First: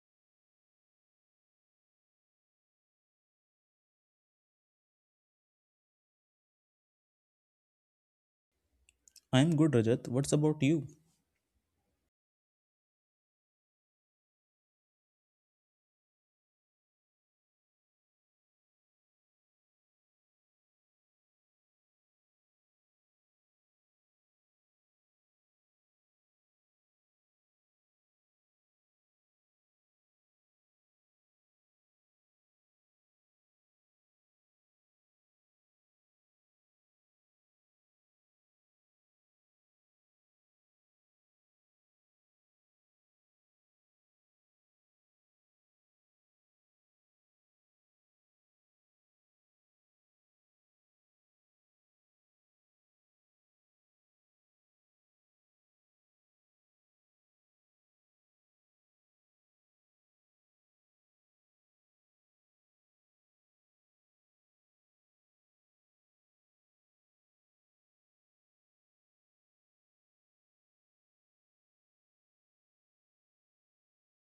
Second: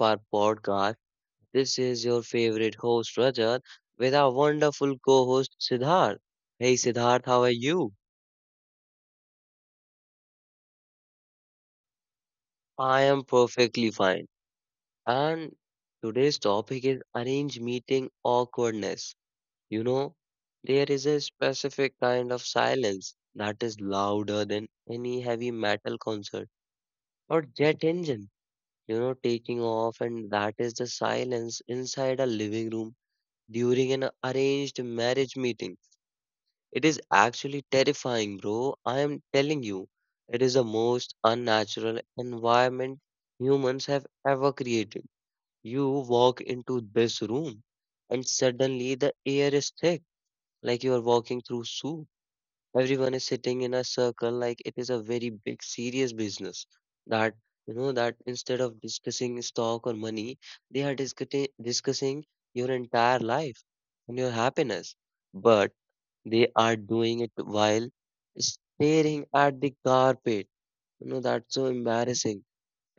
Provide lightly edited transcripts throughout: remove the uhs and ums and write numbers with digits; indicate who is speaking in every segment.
Speaker 1: our podcast. This is your favorite host, Rajat, with our wonderful co host, Siddharth. Hey, Siddharth, how are you?
Speaker 2: I'm good, Rajat. What's about you?
Speaker 1: I am perfectly fine. And today's topic is arrange meeting awkwardness. You know, there is a specific kind of silence that is louder than any heavy metal concert or jet engine, taking off, and that is the silence inside a living room during an arranged marriage meeting. It is actually terrifying, bro. I am telling you, it is the most unnatural environment humans have ever created. You walk into this room, and suddenly the air is thick, like you are walking through soup. Everyone is sitting in a circle like it is a very big serious business that, that instead of discussing stock or money, they are discussing your entire life and your happiness, but they are doing it while staring at the carpet. That's so embarrassing.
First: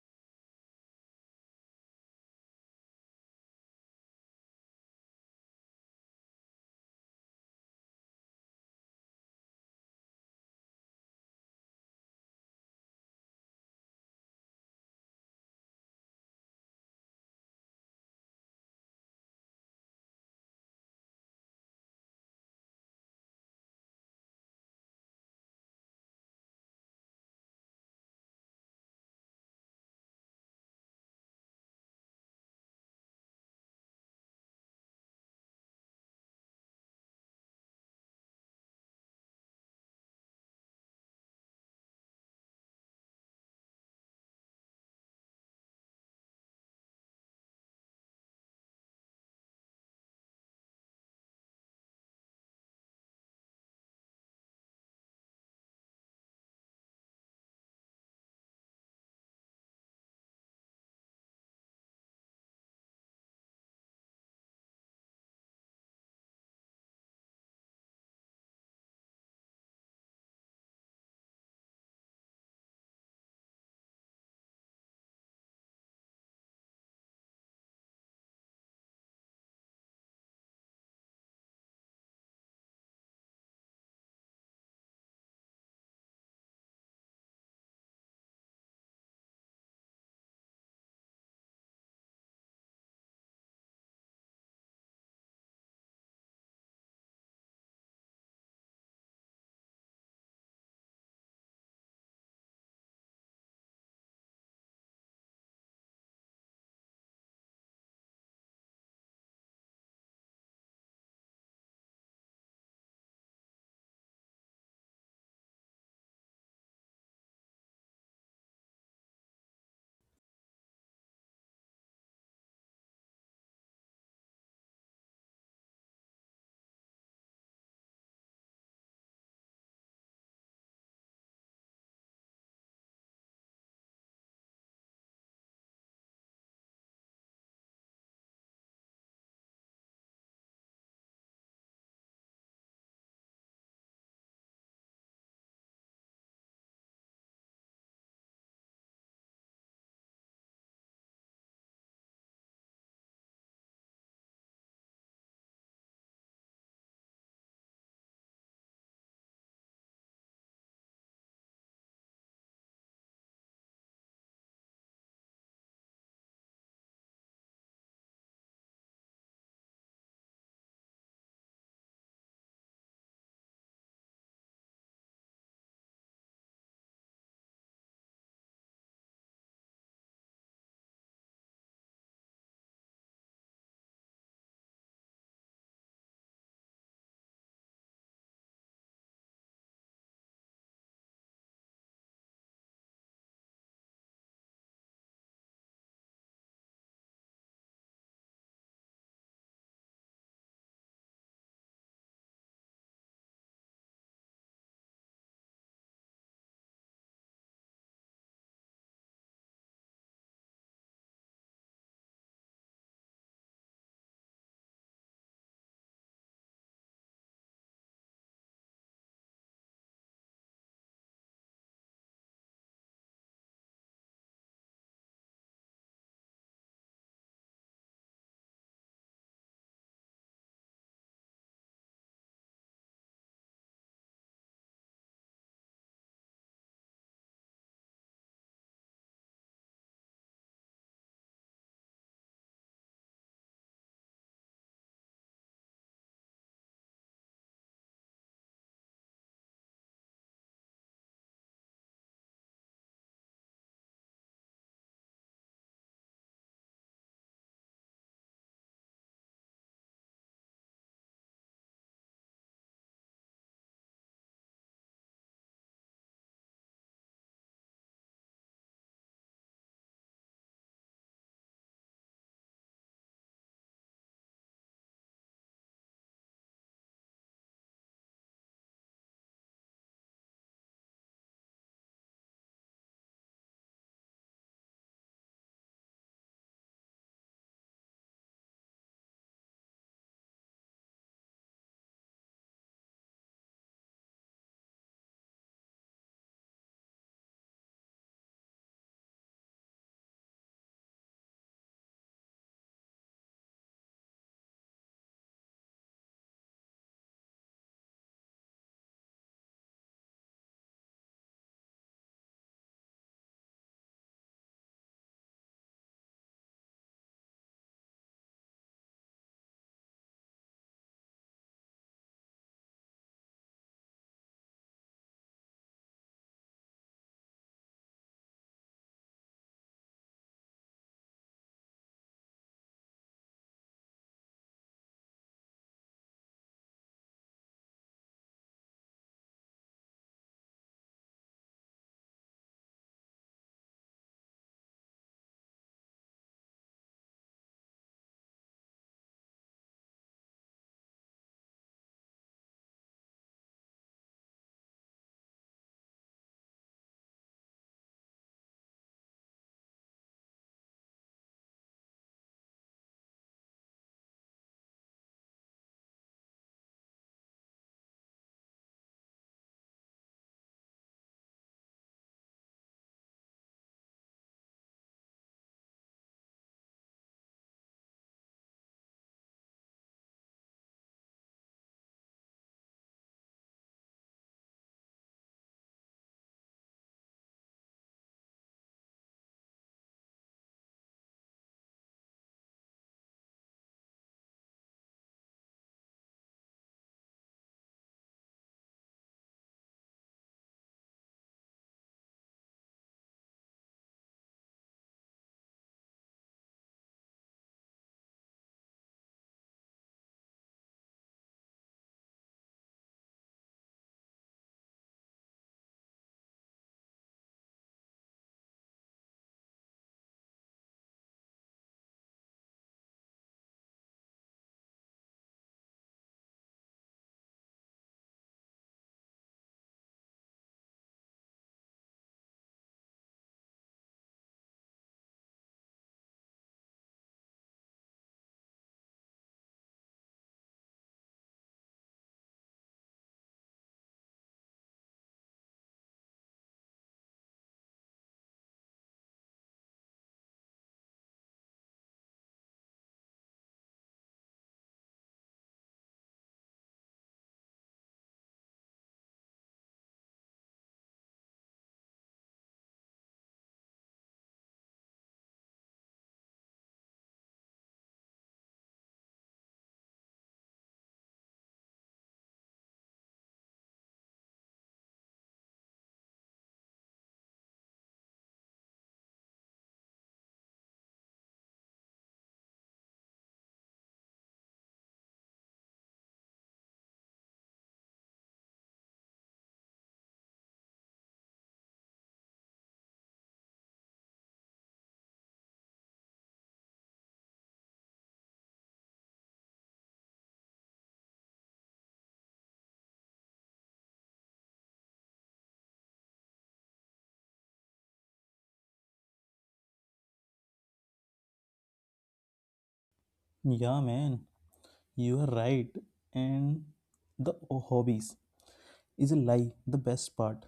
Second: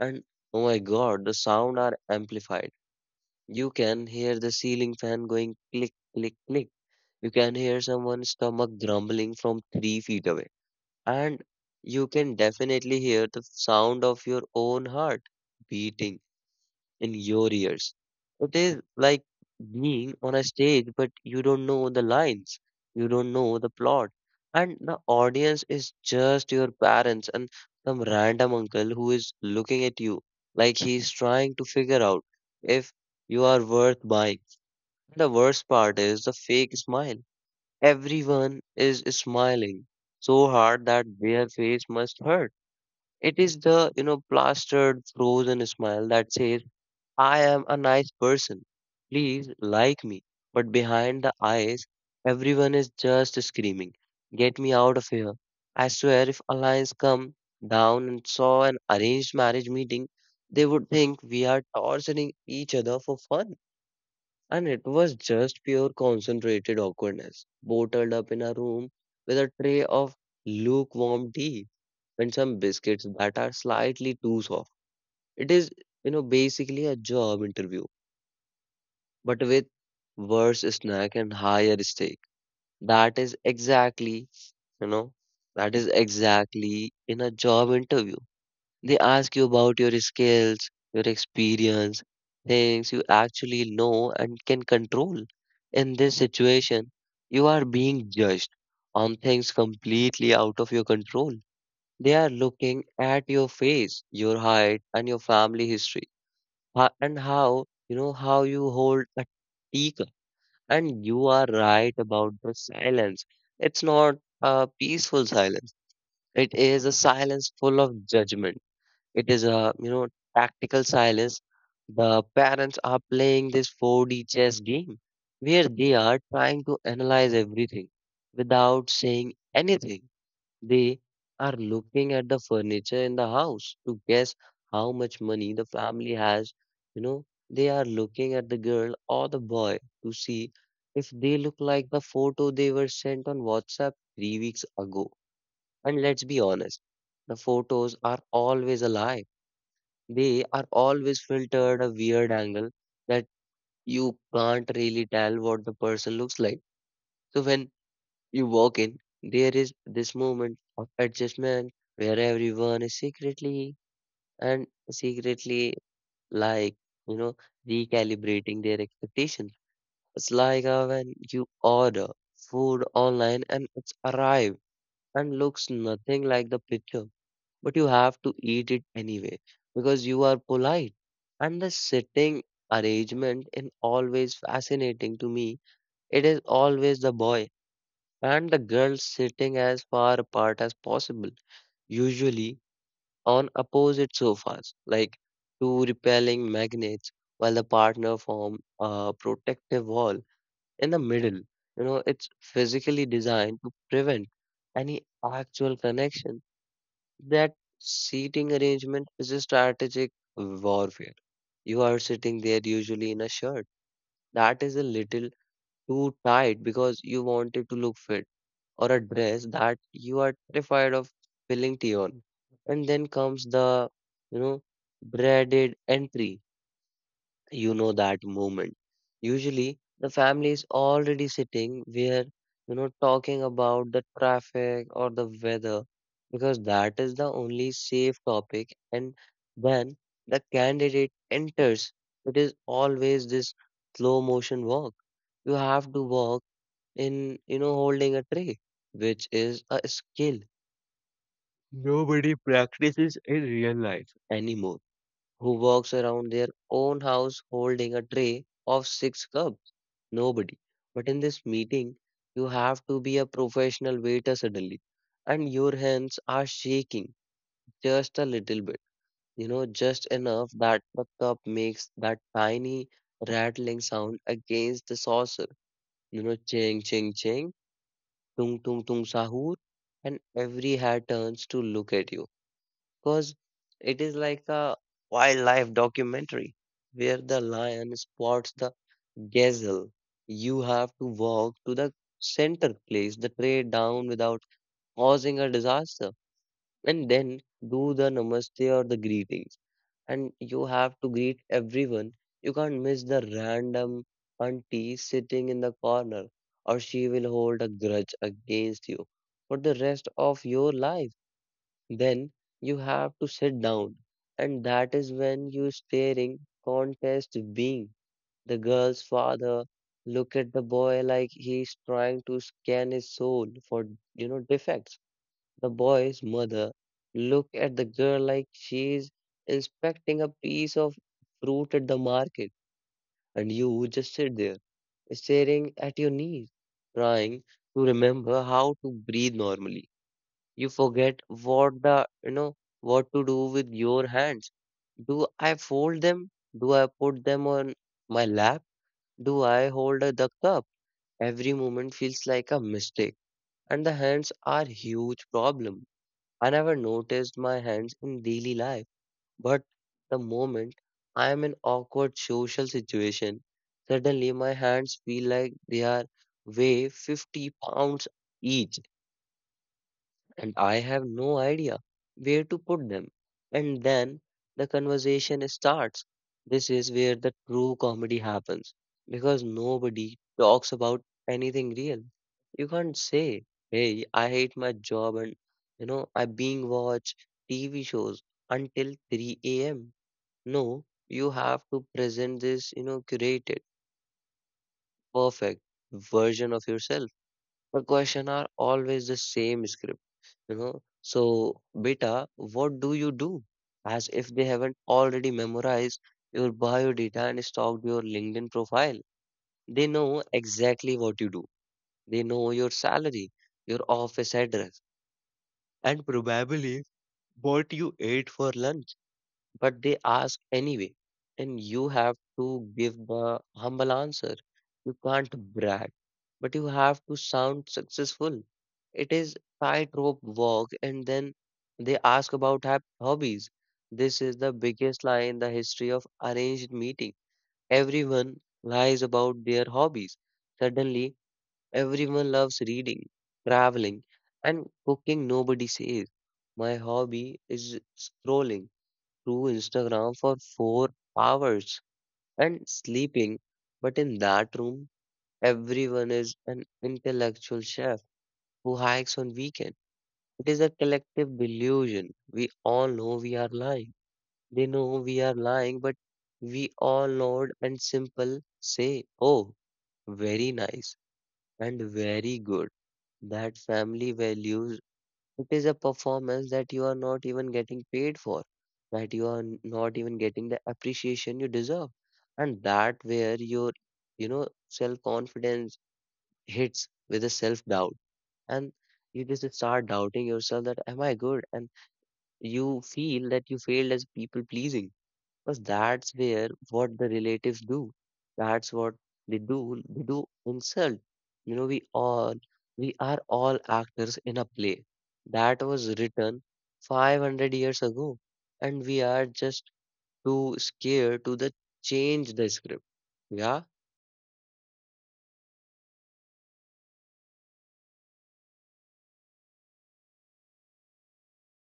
Speaker 1: And oh my god, the sound are amplified. You can hear the ceiling fan going click, click, click. You can hear someone's stomach grumbling from 3 feet away, and you can definitely hear the sound of your own heart beating in your ears. It is like being on a stage, but you don't know the lines, you don't know the plot, and the audience is just your parents and some random uncle who is looking at you like he's trying to figure out if you are worth buying. The worst part is the fake smile. Everyone is smiling so hard that their face must hurt. It is the, plastered, frozen smile that says, I am a nice person. Please like me. But behind the eyes, everyone is just screaming, get me out of here. I swear if alliance come down and saw an arranged marriage meeting, they would think we are torturing each other for fun. And it was just pure concentrated awkwardness, bottled up in a room with a tray of lukewarm tea and some biscuits that are slightly too soft. It is, basically a job interview, but with worse snack and higher stake. That is exactly, you know, in a job interview. They ask you about your skills, your experience, things you actually know and can control. In this situation, you are being judged on things completely out of your control. They are looking at your face, your height, and your family history, and how how you hold a teacup. And you are right about the silence. It's not a peaceful silence. It is a silence full of judgment. It is a, tactical silence. The parents are playing this 4D chess game where they are trying to analyze everything without saying anything. They are looking at the furniture in the house to guess how much money the family has. You know, they are looking at the girl or the boy to see if they look like the photo they were sent on WhatsApp 3 weeks ago. And let's be honest, the photos are always a lie. They are always filtered a weird angle that you can't really tell what the person looks like. So when you walk in, there is this moment of adjustment where everyone is secretly and secretly like, you know, recalibrating their expectations. It's like when you order food online and it's arrived and looks nothing like the picture, but you have to eat it anyway because you are polite. And the sitting arrangement is always fascinating to me. It is always the boy and the girl sitting as far apart as possible, usually on opposite sofas, like two repelling magnets, while the partner form a protective wall in the middle. It's physically designed to prevent any actual connection. That seating arrangement is a strategic warfare. You are sitting there usually in a shirt that is a little too tight because you want it to look fit, or a dress that you are terrified of spilling tea on. And then comes the, you know, dreaded entry. That moment, usually the family is already sitting where, talking about the traffic or the weather because that is the only safe topic. And when the candidate enters, it is always this slow motion walk. You have to walk in, holding a tray, which is a skill nobody practices in real life anymore. Who walks around their own house holding a tray of six cups? Nobody. But in this meeting, you have to be a professional waiter suddenly, and your hands are shaking just a little bit, just enough that the cup makes that tiny rattling sound against the saucer, ching, ching, ching, tung, tung, tung, sahur, and every head turns to look at you because it is like a wildlife documentary where the lion spots the gazelle. You have to walk to the center, place the tray down without causing a disaster, and then do the namaste or the greetings. And you have to greet everyone. You can't miss the random auntie sitting in the corner, or she will hold a grudge against you for the rest of your life. Then you have to sit down, and that is when you staring contest being the girl's father look at the boy like he's trying to scan his soul for defects. The boy's mother look at the girl like she's inspecting a piece of fruit at the market, and you just sit there staring at your knees, trying to remember how to breathe normally. You forget what the, what to do with your hands. Do I fold them? Do I put them on my lap? Do I hold the cup? Every moment feels like a mistake, and the hands are huge problem. I never noticed my hands in daily life, but the moment I am in awkward social situation, suddenly my hands feel like they are weigh 50 pounds each, and I have no idea where to put them. And then the conversation starts. This is where the true comedy happens because nobody talks about anything real. You can't say, hey, I hate my job and I being watch TV shows until 3 a.m. No, you have to present this, curated, perfect version of yourself. The question are always the same script. देखो, so beta, what do you do, as if they haven't already memorized your bio data and stalked your linkedin profile. They know exactly what you do. They know your salary, your office address, and probably what you ate for lunch, but they ask anyway, and you have to give the humble answer. You can't brag, but you have to sound successful. It is tightrope walk, and then they ask about hobbies. This is the biggest lie in the history of arranged meeting. Everyone lies about their hobbies. Suddenly, everyone loves reading, traveling, and cooking. Nobody says, my hobby is scrolling through Instagram for 4 hours and sleeping. But in that room, everyone is an intellectual chef who hikes on weekend. It is a collective delusion. We all know we are lying. They know we are lying, but we all nod and simple say, "Oh, very nice and very good." That family values. It is a performance that you are not even getting paid for, that you are not even getting the appreciation you deserve. And that where your, self-confidence hits with a self-doubt. And you just start doubting yourself that am I good? And you feel that you failed as people pleasing. Because that's where what the relatives do. That's what they do. They do insult. You know, we are all actors in a play that was written 500 years ago, and we are just too scared to the change the script. Yeah.
Speaker 2: Yeah, man, you are right. And the hobbies is a lie, the best part.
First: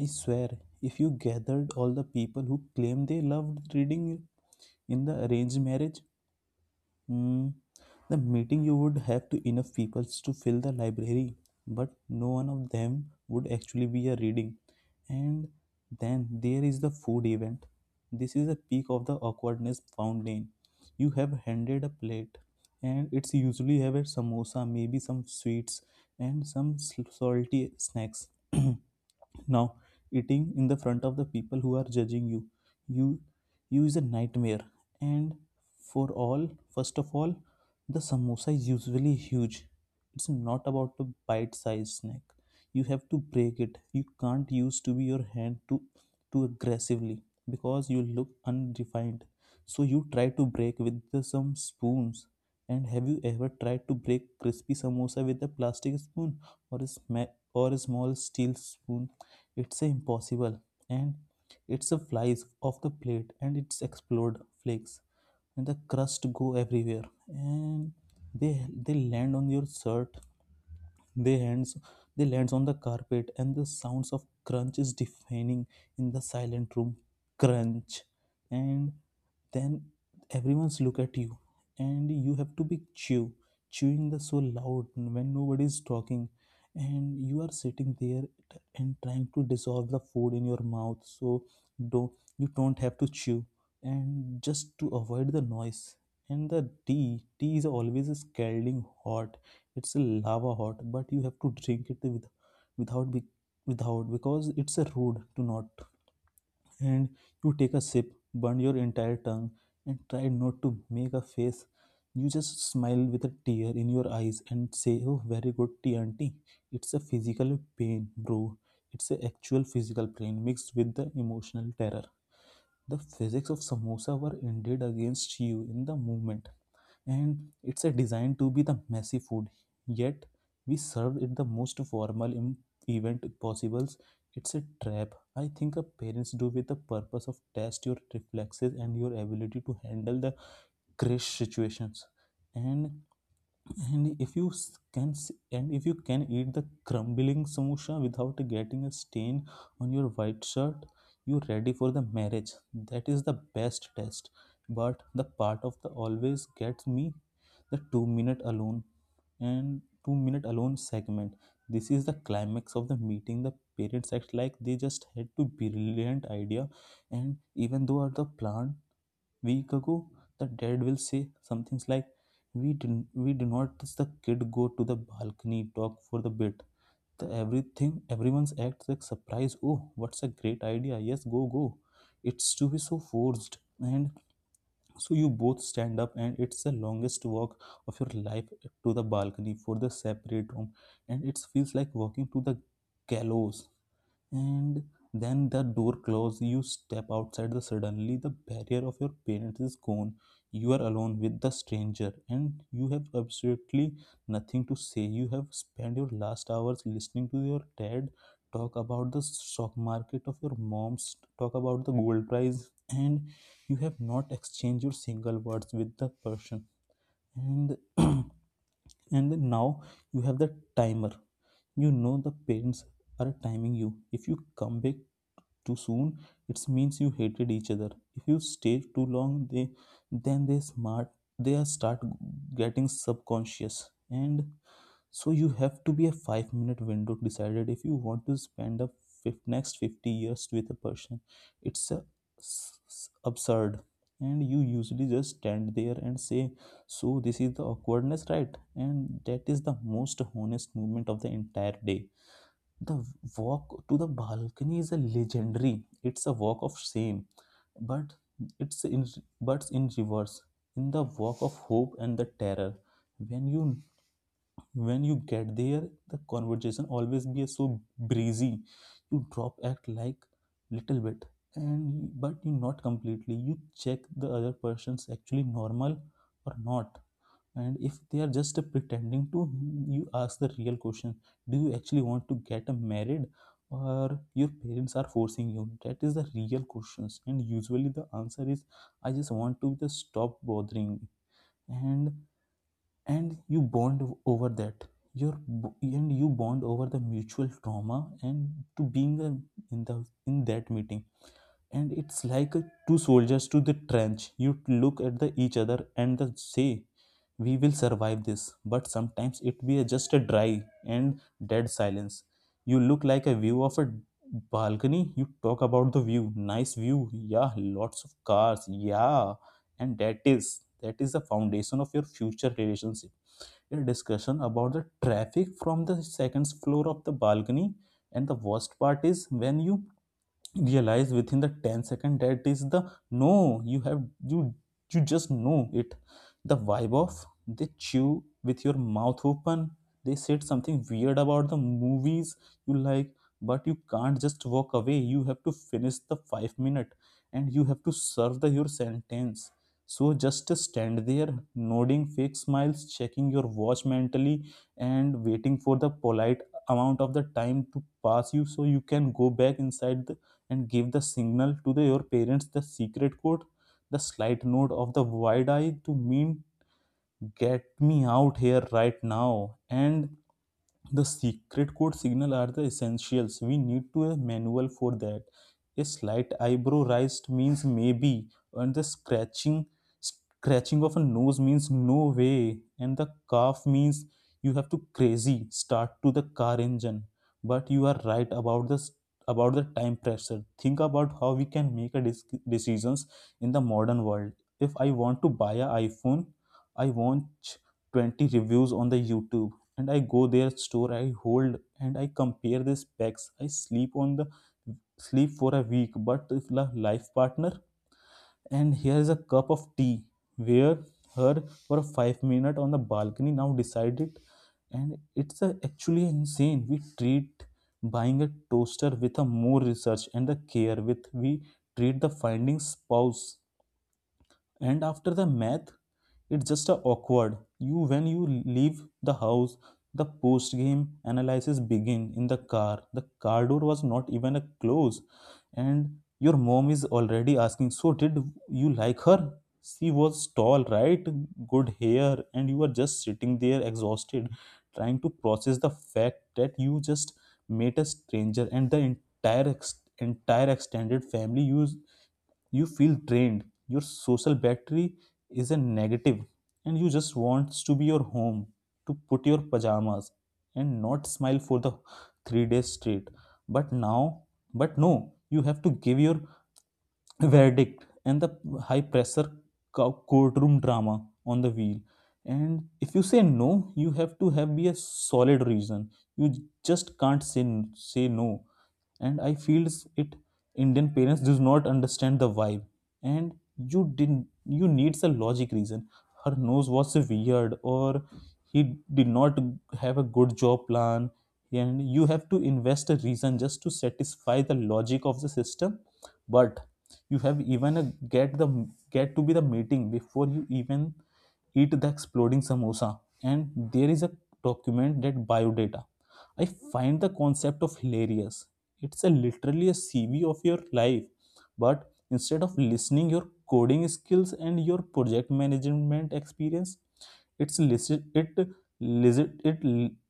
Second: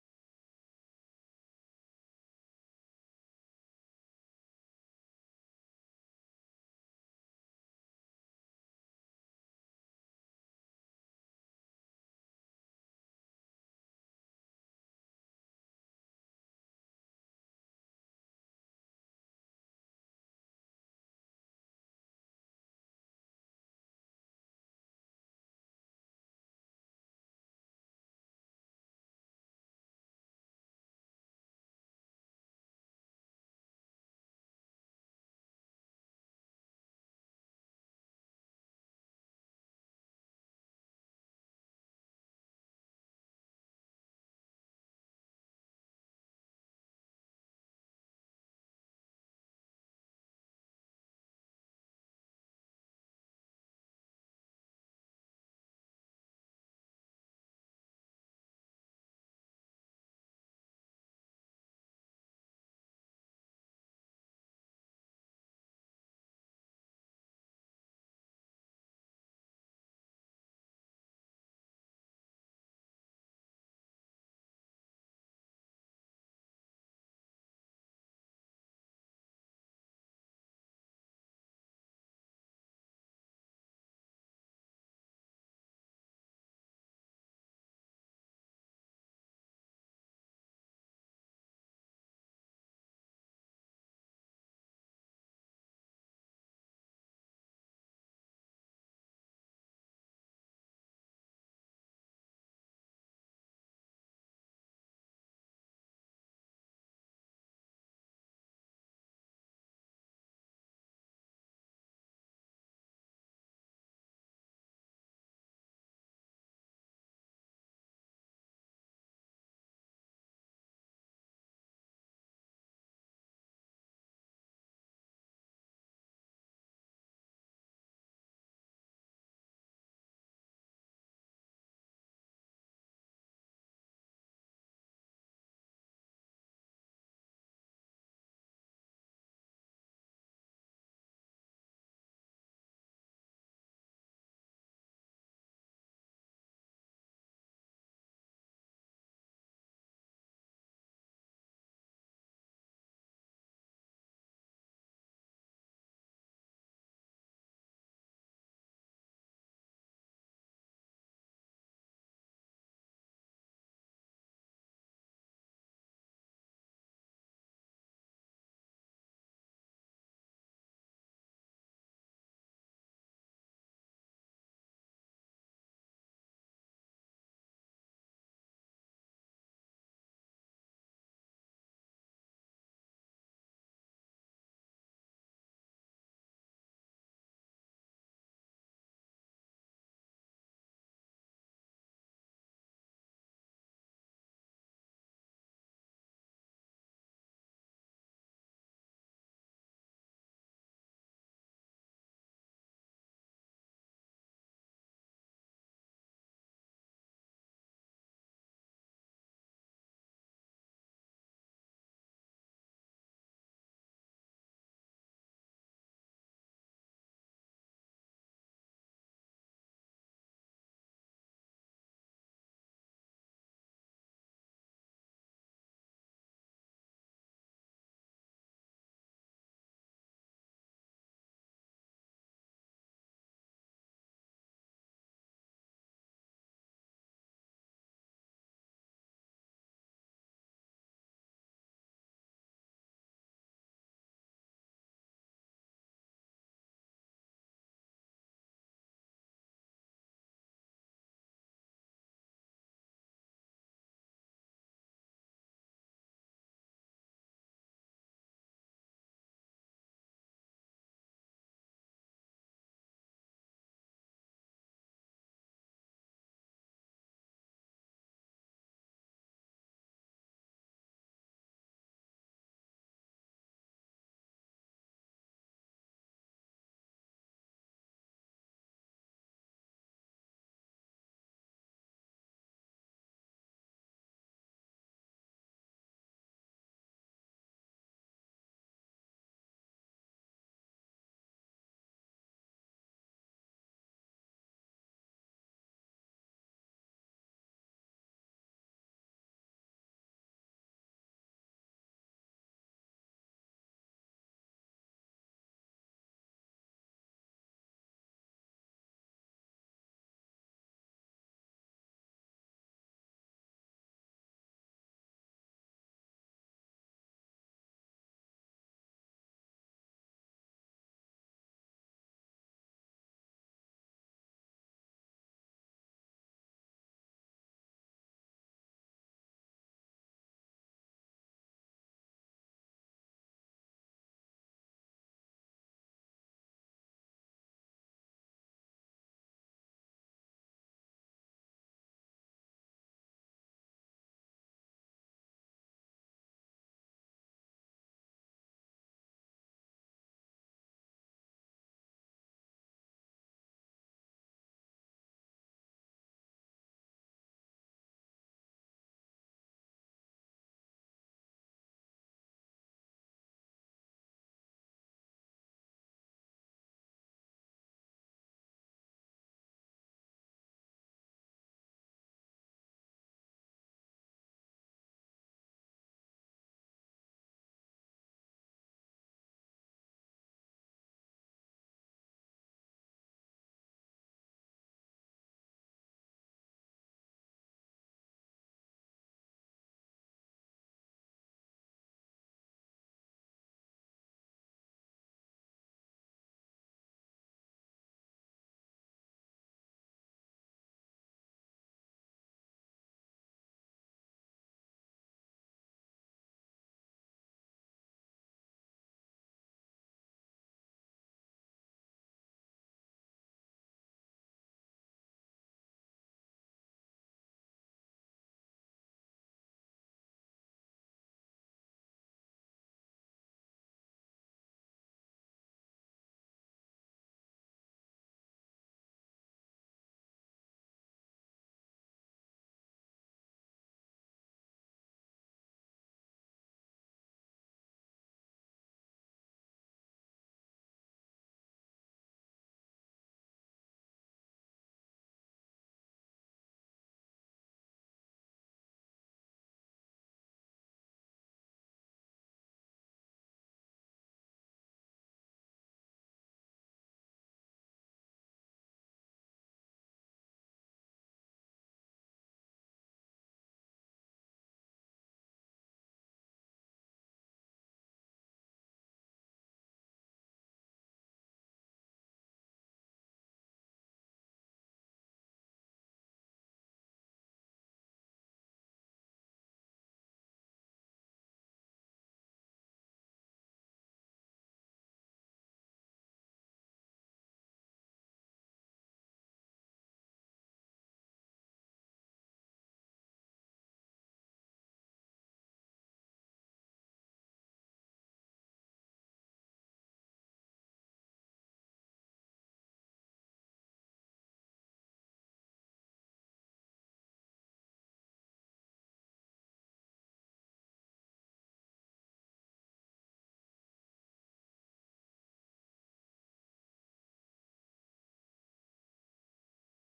Speaker 2: I swear, if you gathered all the people who claim they loved reading in the arranged marriage, Hmm. the meeting you would have to enough people to fill the library, but no one of them would actually be a reading. And then there is the food event. This is the peak of the awkwardness found in. You have handed a plate, and it's usually have a samosa, maybe some sweets, and some salty snacks. Now, eating in the front of the people who are judging you, you is a nightmare. And first of all, the samosa is usually huge. It's not about a bite-sized snack. You have to break it. You can't use to be your hand too aggressively because you look unrefined. So you try to break with some spoons. And have you ever tried to break crispy samosa with a plastic spoon or a small steel spoon? It's a impossible, and it's a flies off the plate, and it's explode flakes, and the crust go everywhere, and they they land on your shirt, they hands they lands on the carpet, and the sounds of crunch is deafening in the silent room. Crunch. And then everyone's look at you, and you have to be chewing the so loud when nobody is talking, and you are sitting there t- and trying to dissolve the food in your mouth so do you don't have to chew and just to avoid the noise. And the tea is always scalding hot. It's a lava hot, but you have to drink it without be, without, because it's a rude to not. And you take a sip, burn your entire tongue, and try not to make a face. You just smile with a tear in your eyes and say, "Oh, very good tea, auntie." It's a physical pain, bro. It's a actual physical pain mixed with the emotional terror. The physics of samosa were indeed against you in the movement, and it's a designed to be the messy food. Yet we served it the most formal event possible. It's a trap. I think a parents do with the purpose of test your reflexes and your ability to handle the crash situations. And and if you s- can s- and if you can eat the crumbling samosa without getting a stain on your white shirt, you're ready for the marriage. That is the best test. But the part of the always gets me, the 2 minute alone and 2 minute alone segment. This is the climax of the meeting. The parents act like they just had to brilliant idea, and even though the plan week ago, the dad will say something like, "We do not let the kid go to the balcony talk for the bit." Everyone's acts like surprise. Oh, what's a great idea! Yes, go go. It's to be so forced, and so you both stand up, and it's the longest walk of your life to the balcony for the separate room, and it feels like walking to the gallows. And then the door closes, you step outside, the suddenly the barrier of your parents is gone. You are alone with the stranger, and you have absolutely nothing to say. You have spent your last hours listening to your dad talk about the stock market of your mom's talk about the gold price, and you have not exchanged your single words with the person. And and now you have the timer. You know the parents are timing you. If you come back too soon, it means you hated each other. If you stay too long, they then they smart they are start getting subconscious. And so you have to be a 5 minute window decided if you want to spend the next 50 years with a person. It's a absurd. And you usually just stand there and say, so this is the awkwardness, right? And that is the most honest moment of the entire day. The walk to the balcony is a legendary. It's a walk of shame, but it's in but in reverse. In the walk of hope and the terror. When you when you get there, the conversation always be so breezy. You drop act like little bit, and but you not completely. You check the other person's actually normal or not, and if they are just pretending to him, you ask the real question, do you actually want to get married or your parents are forcing you? That is the real questions. And usually the answer is, I just want to just stop bothering me. and and you bond over that. Your bo- and You bond over the mutual trauma and to being a, in that meeting. And it's like a two soldiers to the trench, you look at the each other and the say, we will survive this. But sometimes it be a just a dry and dead silence. You look like a view of a balcony. You talk about the view. Nice view. Yeah, lots of cars, yeah. And that is the foundation of your future relationship, a discussion about the traffic from the second floor of the balcony. And the worst part is when you realize within the 10 second that is the no. You have you you just know it. The vibe of, they chew with your mouth open, they said something weird about the movies you like. But you can't just walk away, you have to finish the 5 minute, and you have to serve the your sentence. So just stand there nodding, fake smiles, checking your watch mentally, and waiting for the polite amount of the time to pass you so you can go back inside and give the signal to your parents, the secret code, the slight nod of the wide eye to mean, get me out here right now. And the secret code signal are the essentials. We need to a manual for that. A slight eyebrow raised means maybe, and the scratching of a nose means no way, and the cough means you have to crazy start to the car engine. But you are right about this, about the time pressure. Think about how we can make a decisions in the modern world. If I want to buy a iPhone, I want 20 reviews on the YouTube, and I go their store, I hold and I compare these packs. I sleep on the sleep for a week. But if la life partner, and here is a cup of tea where her for 5 minute on the balcony now decided. And it's actually insane we treat buying a toaster with a more research and the care with we treat the finding spouse. And after the math, it's just a awkward you when you leave the house. The post game analysis begin in the car. The car door was not even a close, and your mom is already asking, so did you like her? She was tall, right? Good hair. And you are just sitting there exhausted, trying to process the fact that you just met a stranger and the entire extended family. You feel drained. Your social battery is a negative. And you just wants to be your home, to put your pajamas and not smile for the 3 days straight. But now but no you have to give your verdict. And the high pressure courtroom drama on the wheel. And if you say no, you have to have be a solid reason. You just can't say no. And I feels it, Indian parents does not understand the vibe. And you didn't you needs a logic reason, her nose was weird or he did not have a good job plan. And you have to invest a reason just to satisfy the logic of the system. But you have even a get the get to be the meeting before you even eat the exploding samosa. And there is a document that biodata, I find the concept of hilarious. It's a literally a CV of your life, but instead of listening, your coding skills and your project management experience it's list it list it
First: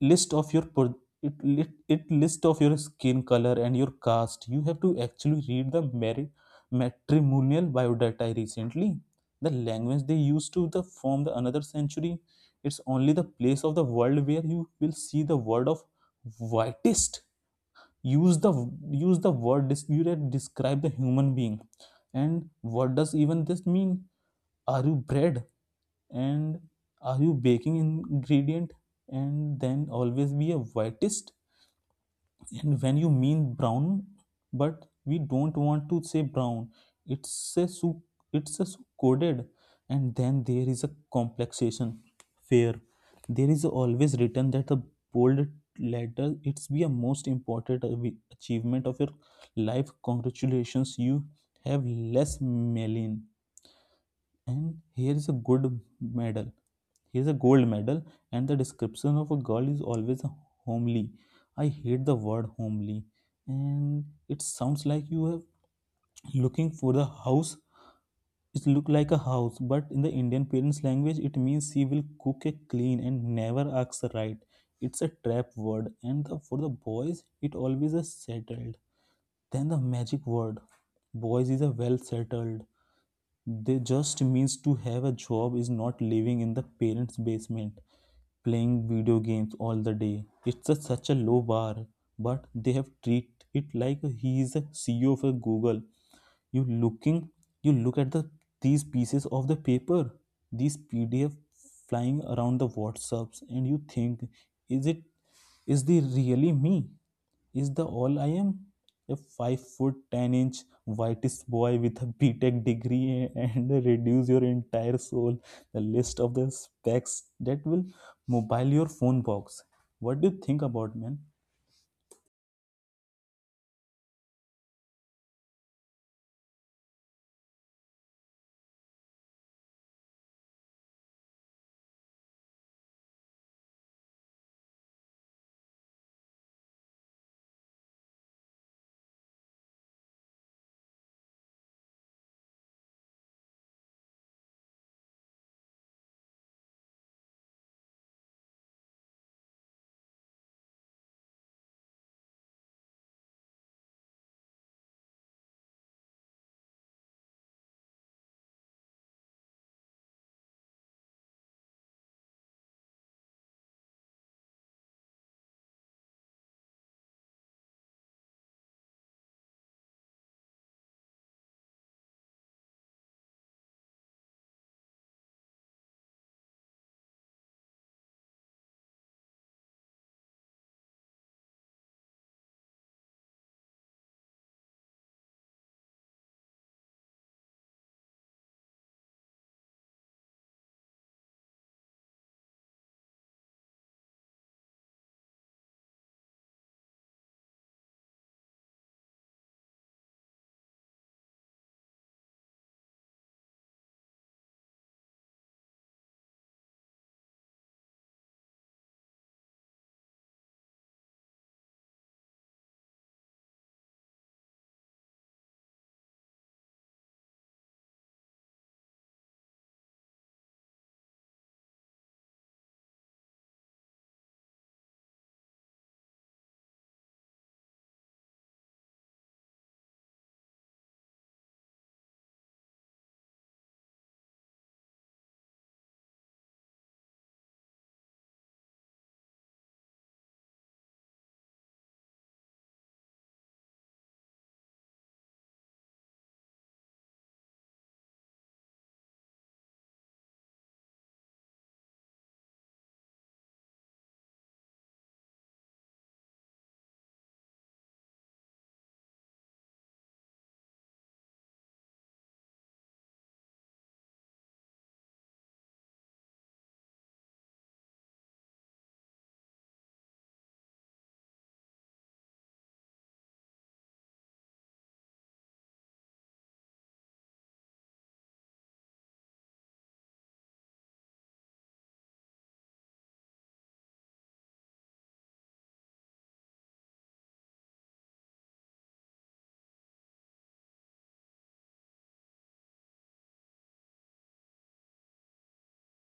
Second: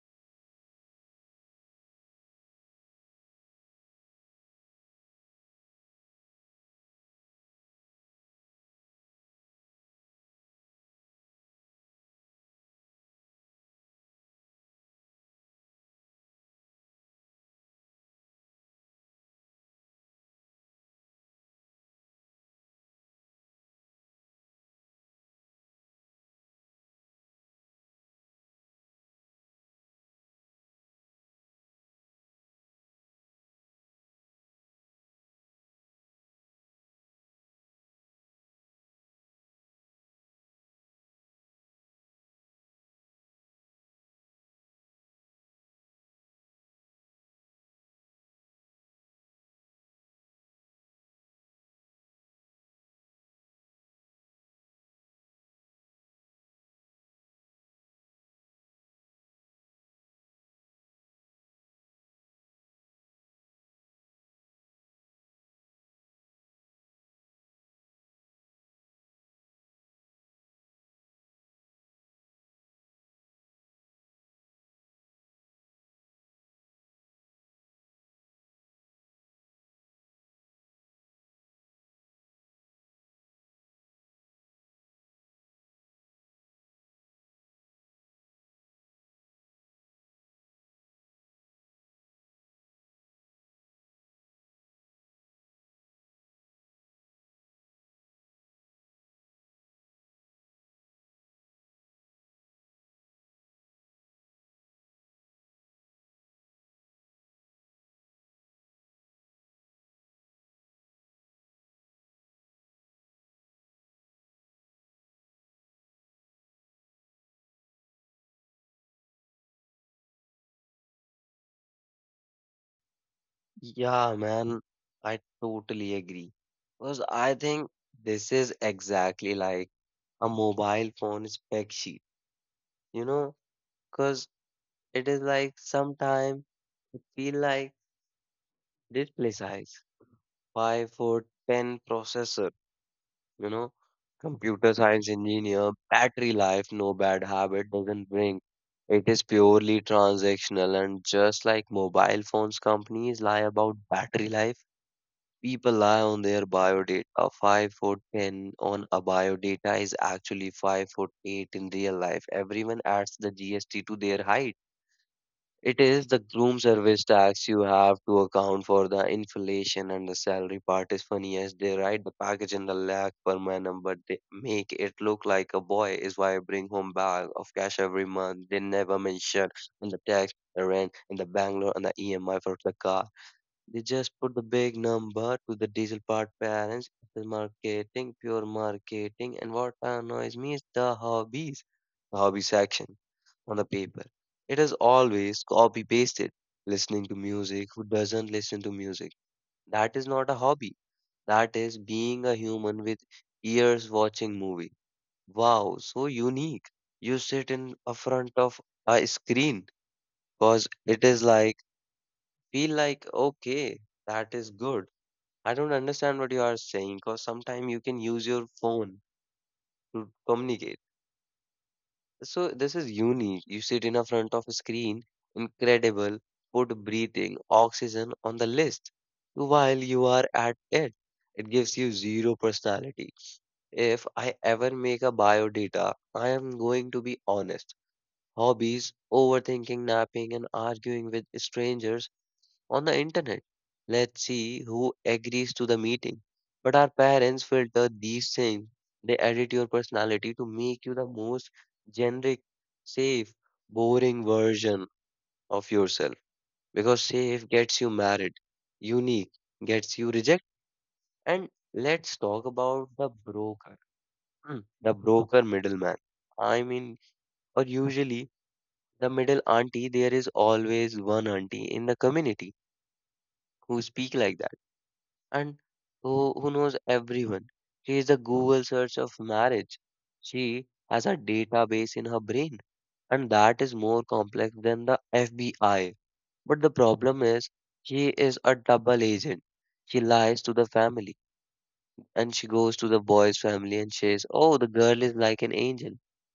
Speaker 2: list of your pro, it, it list of your skin color and your caste. You have to actually read the marriage matrimonial biodata. I recently... the language they used to the form the another century. It's only the place of the world where you will see the word of whitest, use the use the word you describe the human being. And what does even this mean? Are you bred? And are you baking ingredient? And then always be a whitest, and when you mean brown, but we don't want to say brown. it's a so it's a so coded. And then there is a complexation, fair. There is always written that the bold letter it's be a most important achievement of your life. Congratulations, you have less melanin, and here is a good medal Here's a gold medal, and the description of a girl is always homely. I hate the word homely, and it sounds like you are looking for the house. It look like a house, but in the Indian parents' language, it means she will cook a clean and never asks right. It's a trap word, for the boys, it always is settled. Then the magic word, boys is a well settled. They just means to have a job is not living in the parents' basement playing video games all the day. It's such a low bar, but they have treated it like he is a CEO of a Google. you looking you look at these pieces of the paper, these pdf flying around the whatsapps, and you think, is it is the really me? Is the all I am a 5 foot 10-inch whitest boy with a B Tech degree? And reduce your entire soul, the list of the specs that will mobile your phone box. What do you think about, man?
Speaker 1: Yeah, man, I totally agree. Because I think this is exactly like a mobile phone spec sheet, you know? Cause. It is like sometime it feel like display size, 5 foot 10 processor, you know, computer science engineer, battery life, no bad habit doesn't bring. It is purely transactional, and just like mobile phones companies lie about battery life, people lie on their bio data. 5 foot 10 on a bio data is actually 5 foot 8 in real life. Everyone adds the GST to their height. It is the groom service tax. You have to account for the inflation, and the salary part is funny as they write the package in the lakh per manum, but they make it look like a boy is why I bring home bag of cash every month. They never mention in the tax, the rent, and the Bangalore and the EMI for the car. They just put the big number to the diesel part parents. It is marketing, pure marketing. And what annoys me is the hobbies, the hobby section on the paper. It is always copy pasted. Listening to music, who doesn't listen to music? That is not a hobby. That is being a human with ears watching movie. Wow, so unique. You sit in a front of a screen because it is like feel like okay, that is good I don't understand what you are saying because sometimes you can use your phone to communicate. So this is unique. You sit in a front of a screen, incredible, put breathing oxygen on the list while you are at it. It gives you zero personality. If I ever make a bio data, I am going to be honest. Hobbies, overthinking, napping, and arguing with strangers on the internet. Let's see who agrees to the meeting. But our parents filter these things. They edit your personality to make you the most generic, safe, boring version of yourself. Because safe gets you married, unique gets you rejected. And let's talk about the broker. The broker middleman. I mean, or usually the middle auntie, there is always one auntie in the community who speak like that and who knows everyone. She is a Google search of marriage. She has a database in her brain, and that is more complex than the FBI. But the problem is, she is a double agent. She lies to the family, and she goes to the boy's family and says, "Oh, the girl is like an angel.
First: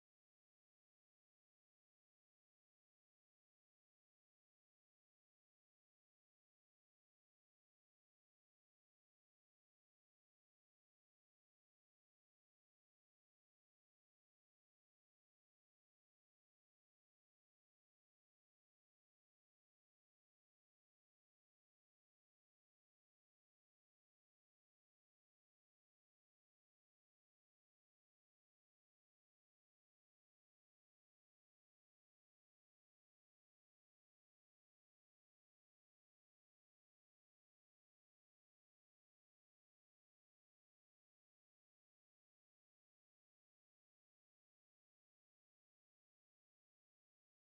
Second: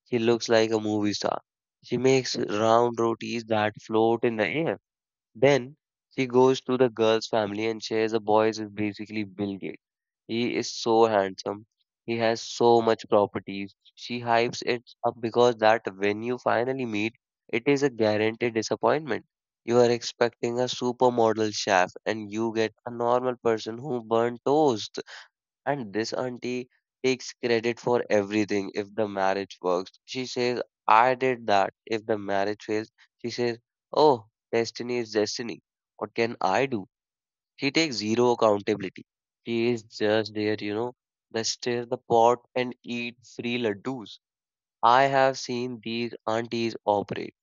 Speaker 1: She looks like a movie star. She makes round rotis that float in the air." Then she goes to the girl's family and shares the boy is basically Bill Gates. He is so handsome. He has so much properties. She hypes it up because that when you finally meet, it is a guaranteed disappointment. You are expecting a supermodel chef and you get a normal person who burned toast. And this auntie takes credit for everything if the marriage works. She says, "I did that." If the marriage fails, she says, "Oh, destiny is destiny. What can I do?" She takes zero accountability. She is just there, they stir the pot and eat free laddus. I have seen these aunties operate.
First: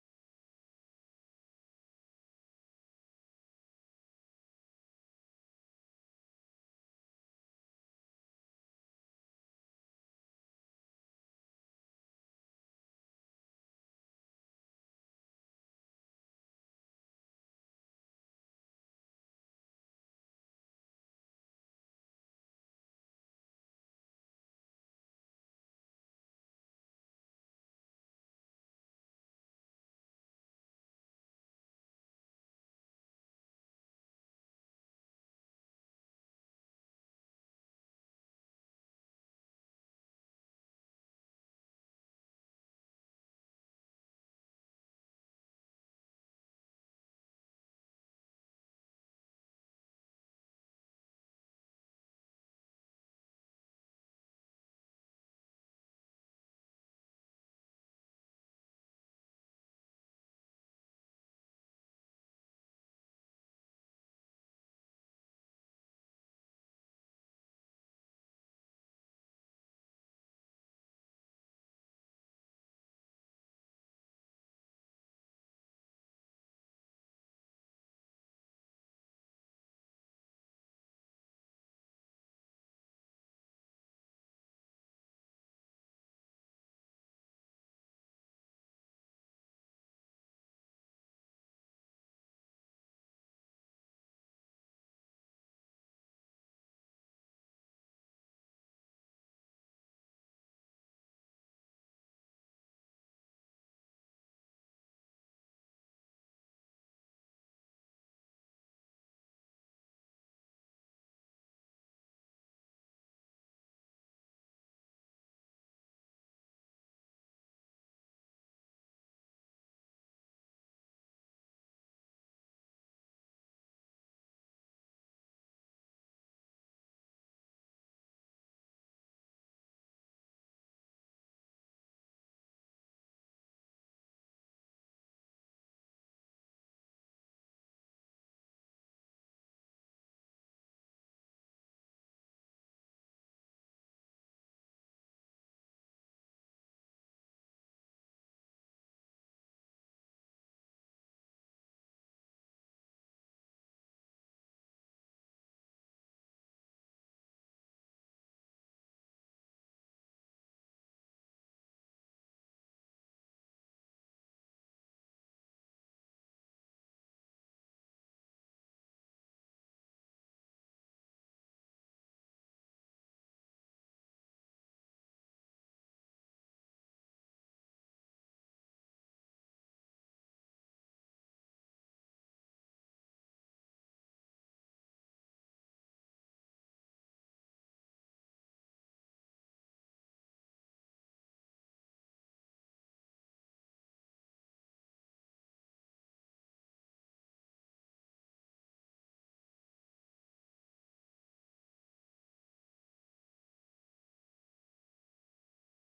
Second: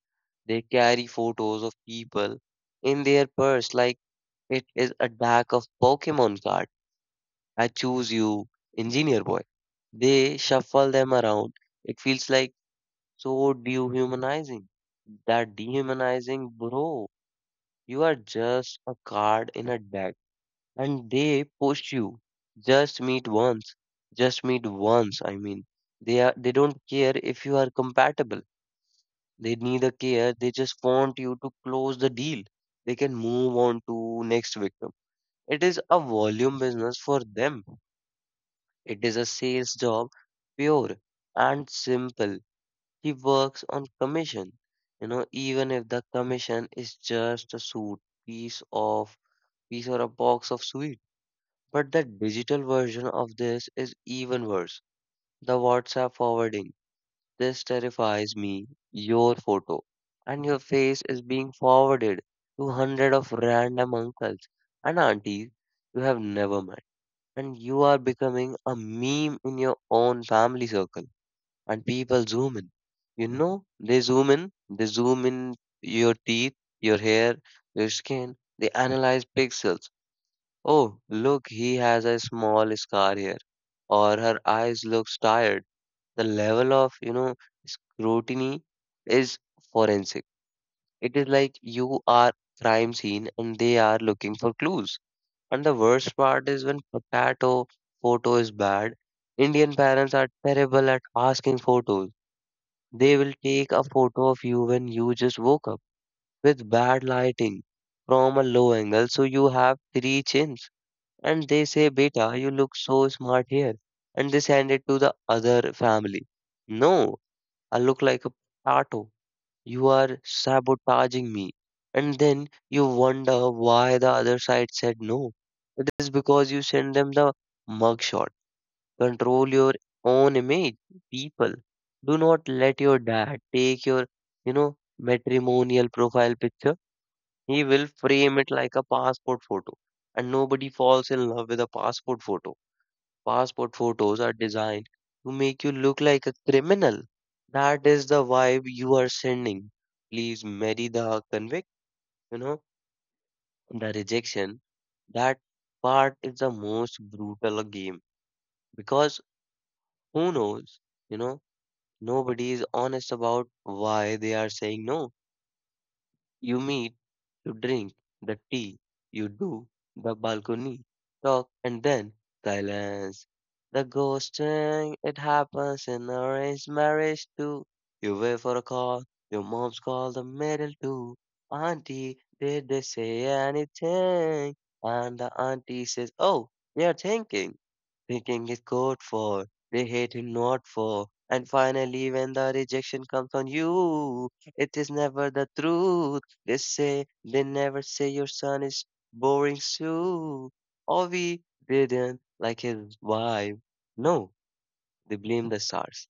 Speaker 1: They carry photos of people in their purse like it is a deck of Pokemon cards. I choose you, engineer boy. They shuffle them around. It feels like so dehumanizing. That dehumanizing, bro. You are just a card in a deck, and they push you. Just meet once. Just meet once. I mean, they are. They don't care if you are compatible. They neither care. They just want you to close the deal. They can move on to next victim. It is a volume business for them. It is a sales job, pure and simple. He works on commission. You know, even if the commission is just a suit, piece of piece or a box of sweet. But the digital version of this is even worse. The WhatsApp forwarding. This terrifies me. Your photo and your face is being forwarded to hundred of random uncles and aunties you have never met, and you are becoming a meme in your own family circle, and people zoom in, they zoom in, they zoom in your teeth, your hair, your skin. They analyze pixels. Oh, look, he has a small scar here, or her eyes looks tired. The level of scrutiny is forensic. It is like you are crime scene and they are looking for clues. And the worst part is when potato photo is bad, Indian parents are terrible at asking photos. They will take a photo of you when you just woke up with bad lighting from a low angle, so you have three chins. And they say, "Beta, you look so smart here." And they send it to the other family. No, I look like a potato. You are sabotaging me. And then you wonder why the other side said no. It is because you send them the mugshot. Control your own image, people. Do not let your dad take your, matrimonial profile picture. He will frame it like a passport photo. And nobody falls in love with a passport photo. Passport photos are designed to make you look like a criminal. That is the vibe you are sending. Please marry the convict. you know, the rejection. That part is the most brutal game because who knows, you know, nobody is honest about why they are saying no. You meet to drink the tea. You do the balcony talk and then silence. The ghosting, it happens in arranged marriage too. You wait for a call, your mom's call the middle too. Auntie, did they say anything? And the auntie says, "Oh, they're thinking." Thinking is good for, they hate him not for. And finally, when the rejection comes on you, it is never the truth. They say, they never say your son is boring Sue. Or we didn't like his wife. No, they blame the stars.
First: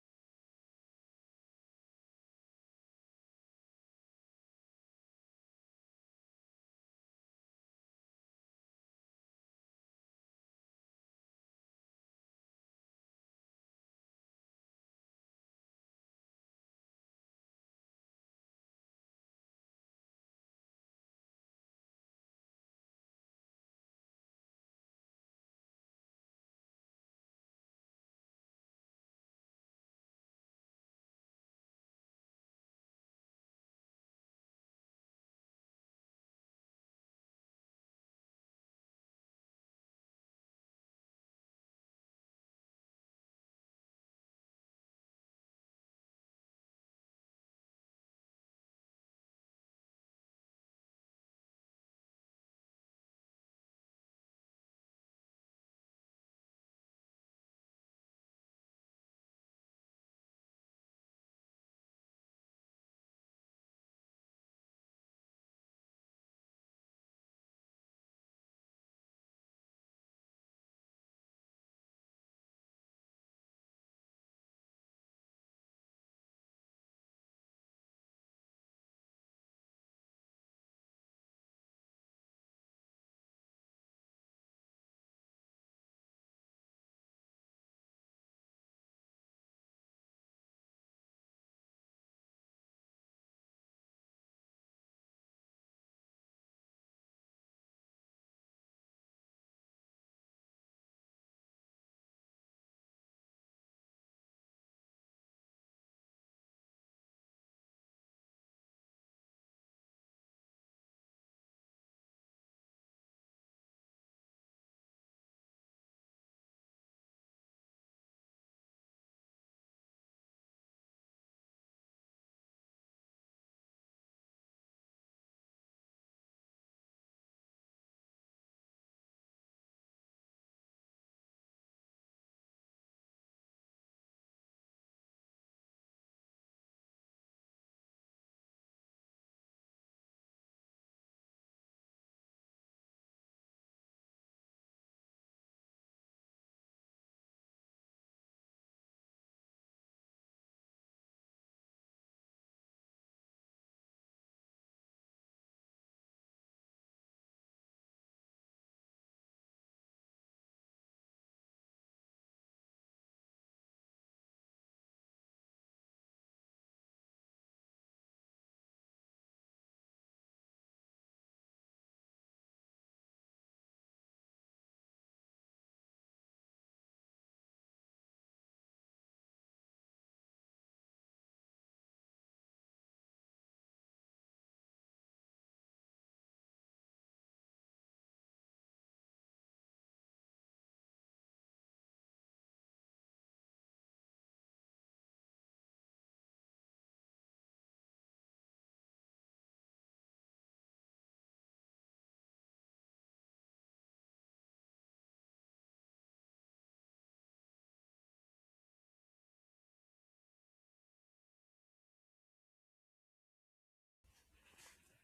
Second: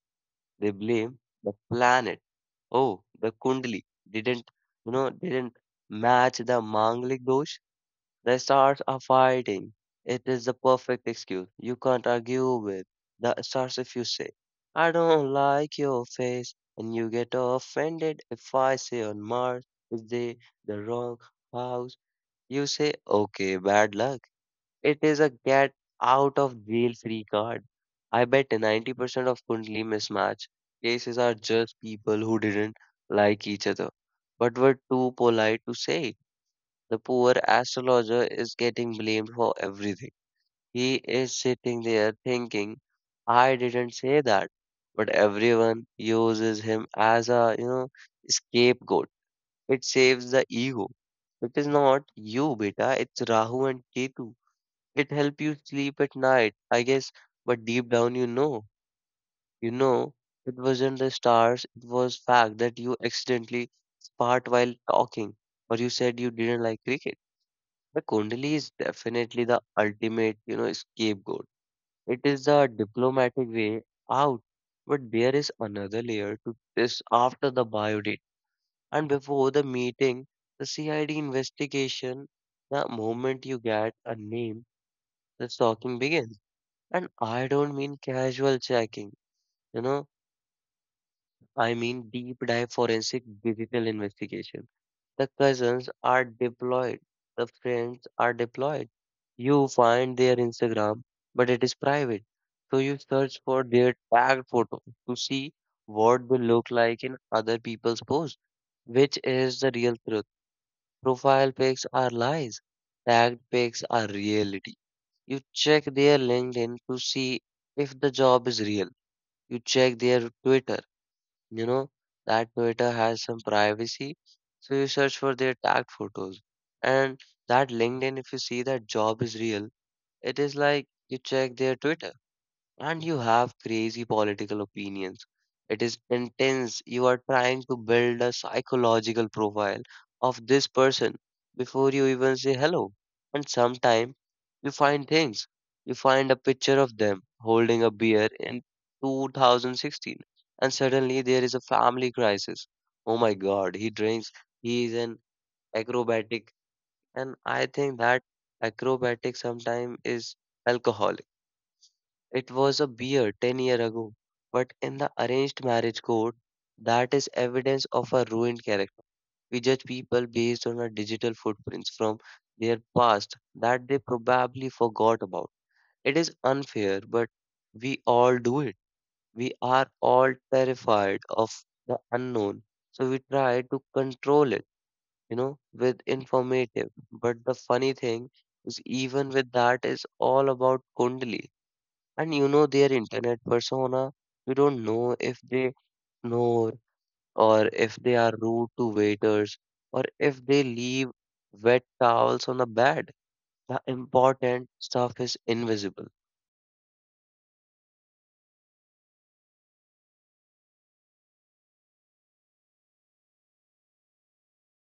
Speaker 1: They blame the planet. Oh, the Kundali didn't, didn't match the Manglik dosh. The stars are fighting. It is the perfect excuse. You can't argue with the stars. If you say, "I don't like your face," and you get offended, if I say on Mars is the wrong house, you say, okay, bad luck. It is a get out of jail free card. I bet 90% of Kundli mismatch cases are just people who didn't like each other but were too polite to say. The poor astrologer is getting blamed for everything. He is sitting there thinking, "I didn't say that." But everyone uses him as a, scapegoat. It saves the ego. It is not you, beta. It's Rahu and Ketu. It helps you sleep at night, I guess. But deep down, you know, it wasn't the stars. It was fact that you accidentally sparred while talking, or you said you didn't like cricket. The Kundali is definitely the ultimate, scapegoat. It is a diplomatic way out, but there is another layer to this after the bio date and before the meeting, the CID investigation. The moment you get a name, the stalking begins, and I don't mean casual checking. You know, I mean, deep dive forensic digital investigation. The cousins are deployed, the friends are deployed. You find their Instagram, but it is private. So you search for their tagged photo to see what they look like in other people's posts, which is the real truth. Profile pics are lies, tagged pics are reality. You check their LinkedIn to see if the job is real. You check their Twitter, you know, that Twitter has some privacy. So you search for their tagged photos. And that LinkedIn, if you see that job is real, it is like you check their Twitter and you have crazy political opinions. It is intense. You are trying to build a psychological profile of this person before you even say hello. And sometimes you find things. You find a picture of them holding a beer in 2016, and suddenly there is a family crisis. Oh my god, he drinks, he is an acrobatic, and I think that acrobatic sometimes is alcohol. It was a beer 10 year ago, but in the arranged marriage code, that is evidence of a ruined character. We judge people based on our digital footprints from their past that they probably forgot about. It is unfair, but we all do it. We are all terrified of the unknown, so we try to control it, with informative. But the funny thing is, even with that, is all about Kundali and their internet persona. You don't know if they know, or if they are rude to waiters, or if they leave wet towels on the bed. The important stuff is invisible.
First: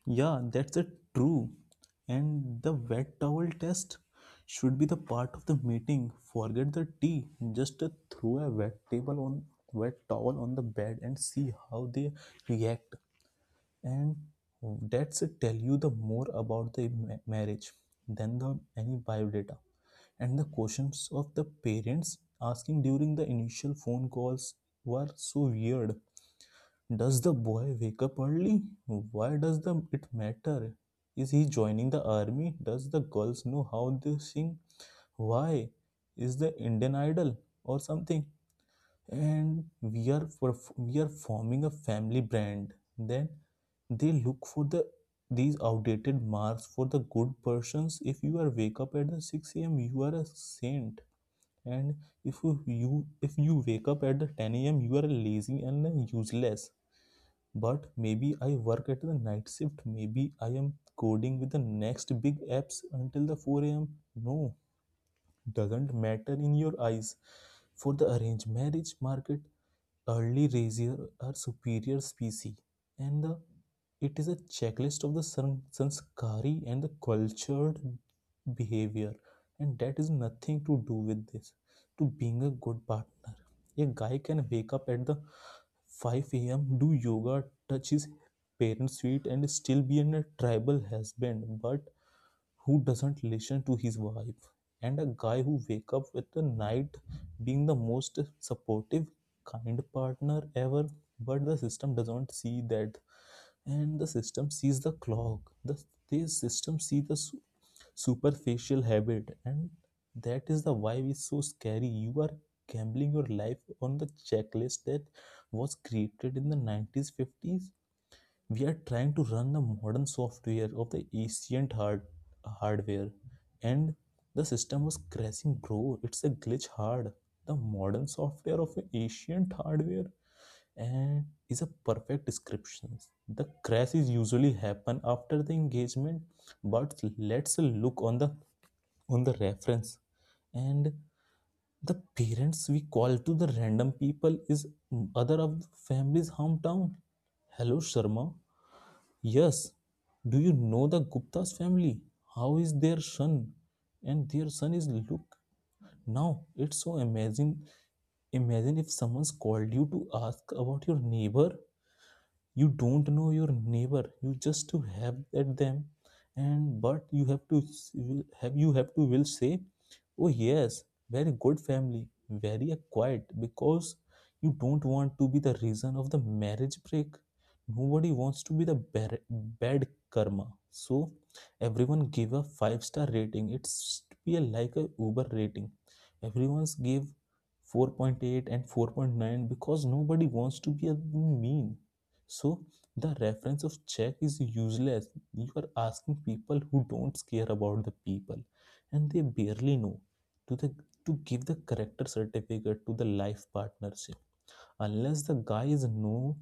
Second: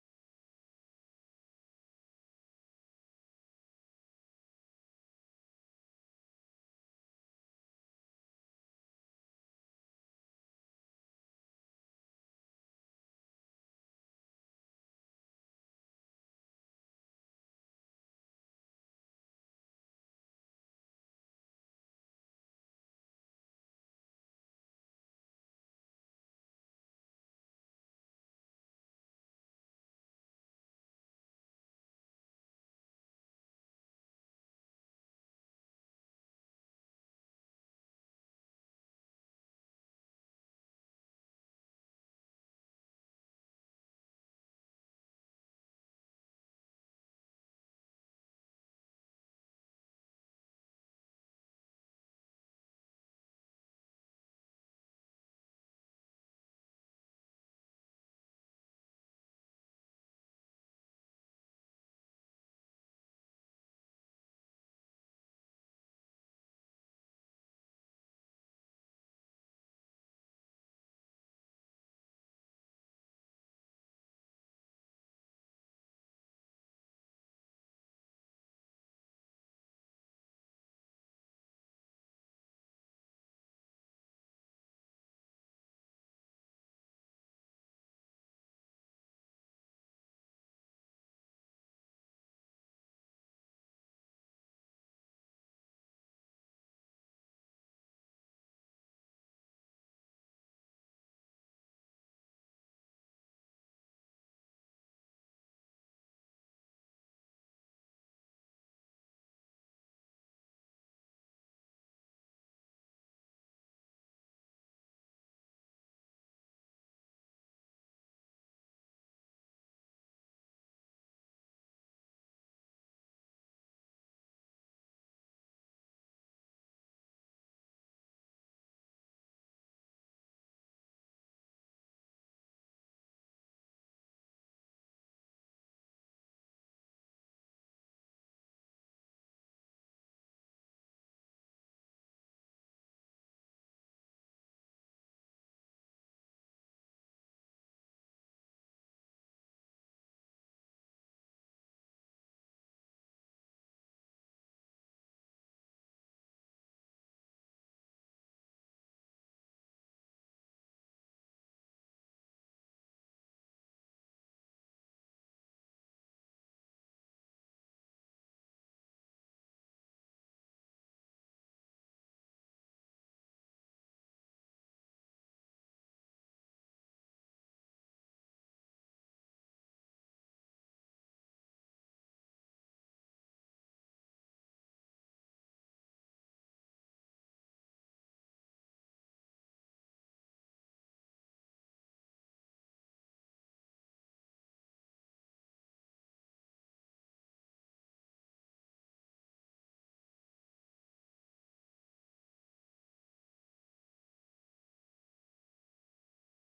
Speaker 2: Yeah, that's a true. And the wet towel test should be the part of the meeting. Forget the tea. Just throw a wet table on wet towel on the bed and see how they react. And that's tell you the more about the marriage than the any biodata. And the questions of the parents asking during the initial phone calls were so weird. Does the boy wake up early? Why does the it matter? Is he joining the army? Does the girls know how they sing? Why? Is the Indian Idol or something? And we are forming a family brand. Then they look for the these outdated marks for the good persons. If you are wake up at the 6 a.m., you are a saint. And if if you wake up at the 10 a.m., you are lazy and useless, but maybe I work at the night shift. Maybe I am coding with the next big apps until the 4 a.m. No, doesn't matter in your eyes. For the arranged marriage market, early razier are superior species, and the, it is a checklist of the sanskari and the cultured behavior, and that is nothing to do with this to being a good partner. A guy can wake up at the 5 a.m, do yoga, touch his parents feet, and still be in a tribal husband but who doesn't listen to his wife, and a guy who wake up with the night being the most supportive kind partner ever. But the system doesn't see that, and the system sees the clock, the this system sees the superficial habit, and that is the why it's so scary. You are gambling your life on the checklist that was created in the 90s, 50s. We are trying to run the modern software of the ancient hardware, and the system was crashing, bro. It's a glitch hard. The modern software of ancient hardware and is a perfect description. The crashes usually happen after the engagement, but let's look on the reference. And the parents we call to the random people is other of the family's hometown. Hello, Sharma. Yes. Do you know the Gupta's family? How is their son? And their son is look now. It's so amazing. Imagine if someone's called you to ask about your neighbor. You don't know your neighbor, you just to have at them, and but you have to s- will- have you have to will say, oh yes, very good family, very quiet, because you don't want to be the reason of the marriage break. Nobody wants to be the bad karma. So everyone give a five-star rating. It's be like a uber rating. Everyone's give 4.8 and 4.9 because nobody wants to be a mean. So the reference of check is useless. You are asking people who don't care about the people and they barely know to the to give the character certificate to the life partnership. Unless the guy is no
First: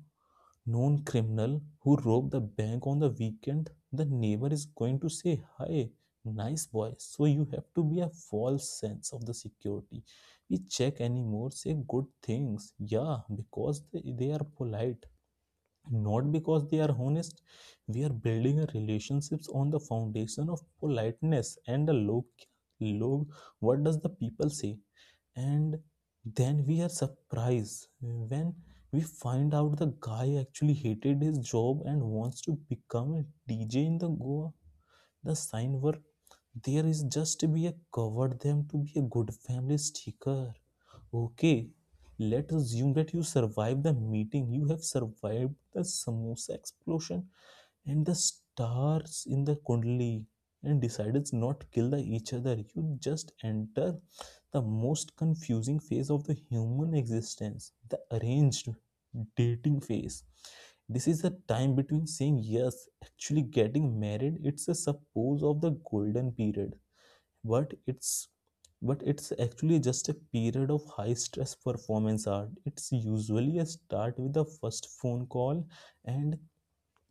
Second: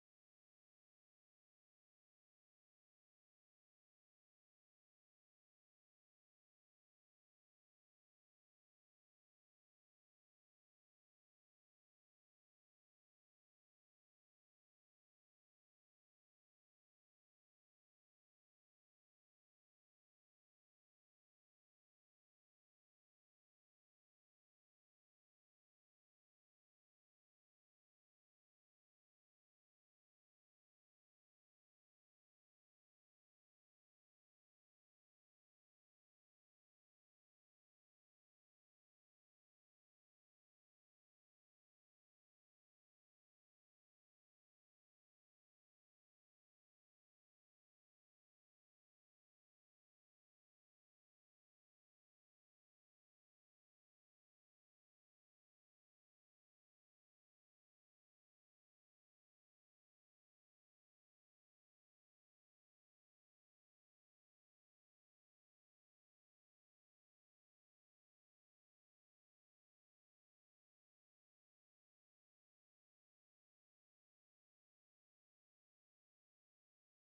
Speaker 2: known criminal who robbed the bank on the weekend, the neighbor is going to say, hi, nice boy. So you have to be a false sense of the security. We check anymore, say good things. Yeah, because they are polite, not because they are honest. We are building relationships on the foundation of politeness and the log, log what does the people say. And then we are surprised when we find out the guy actually hated his job and wants to become a dj in the goa. The sign work there is just to be a cover them to be a good family sticker. Okay, let's assume that you survived the meeting. You have survived the samosa explosion and the stars in the kundli and decided not to kill the each other. You just enter the most confusing phase of the human existence, the arranged dating phase. This is the time between saying yes, actually getting married. It's a suppose of the golden period, but it's but it's actually just a period of high stress performance art. It's usually a start with the first phone call, and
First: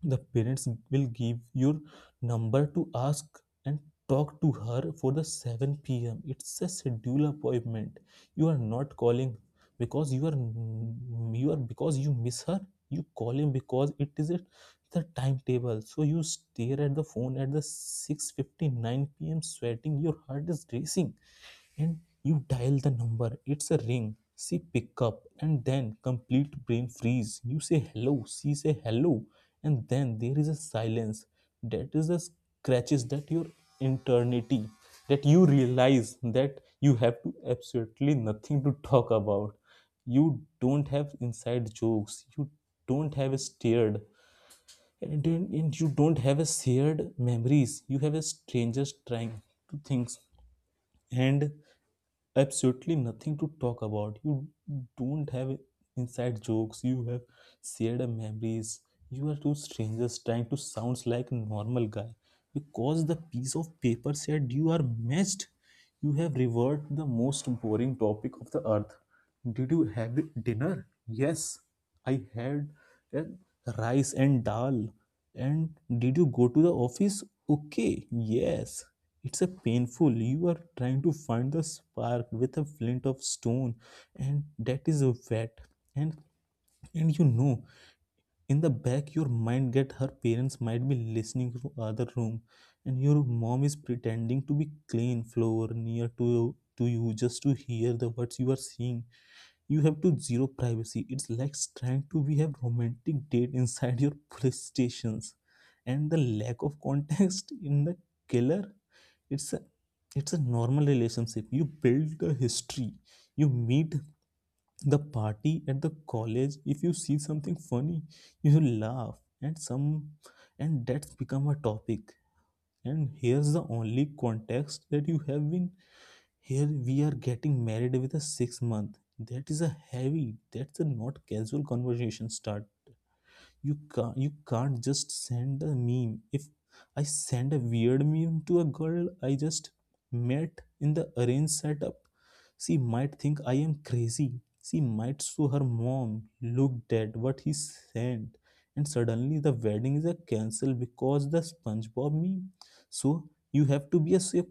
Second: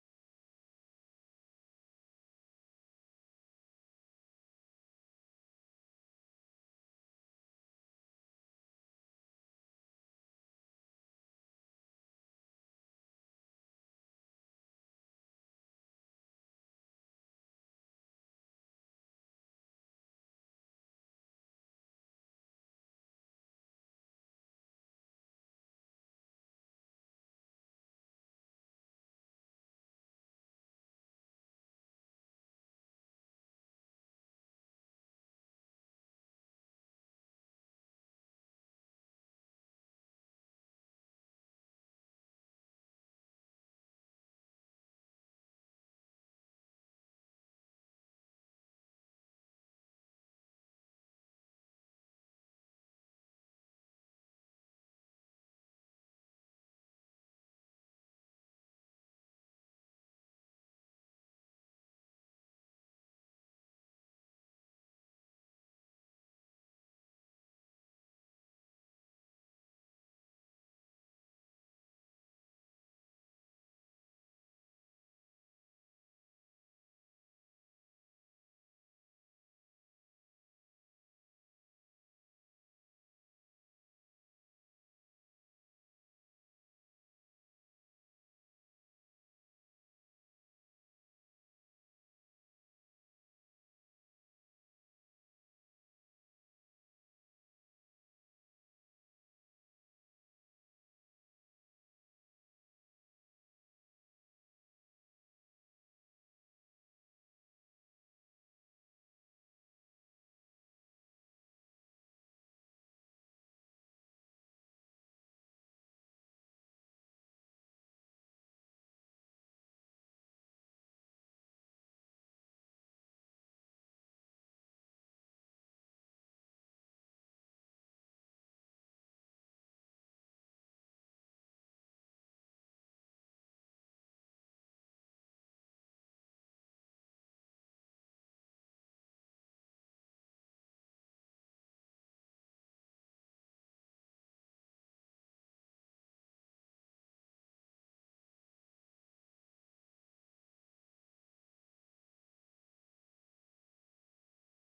Speaker 2: the parents will give your number to ask, and talk to her for the 7 p.m. It's a schedule appointment. You are not calling because you are because you miss her. You calling because it is at the timetable. So you stare at the phone at the 6:59 p.m. sweating. Your heart is racing, and you dial the number. It's a ring, she pick up, and then complete brain freeze. You say hello, she say hello, and then there is a silence. That is the scratches that your eternity, that you realize that you have to absolutely nothing to talk about. You don't have inside jokes, you don't have a stirred, and you don't have a shared memories. You have a strangers trying to things, and absolutely nothing to talk about. You don't have inside jokes, you have shared memories. You are two strangers trying to sound like a normal guy. Because the piece of paper said you are matched, you have reverted to the most boring topic of the earth. Did you have dinner? Yes, I had uh, rice and dal. And did you go to the office? Okay, yes. It's a painful. You are trying to find the spark with a flint of stone, and that is wet. And and you know, in the back, your mind get her parents might be listening from other room, and your mom is pretending to be clean floor near to you just to hear the words you are seeing. You have to zero privacy. It's like trying to be a romantic date inside your police stations, and the lack of context in the killer. it's a it's a normal relationship. You build the history, you meet the party at the college. If you see something funny, you laugh, and some and that's become a topic. And here's the only context that you have been, here we are getting married with a 6 month. That is a heavy, that's a not casual conversation start. You can't just send a meme. If I send a weird meme to a girl I just met in the arranged setup, she might think I am crazy. She might show her mom, looked at what he sent, and suddenly the wedding is a cancel because the spongebob meme. So you have to be a safe,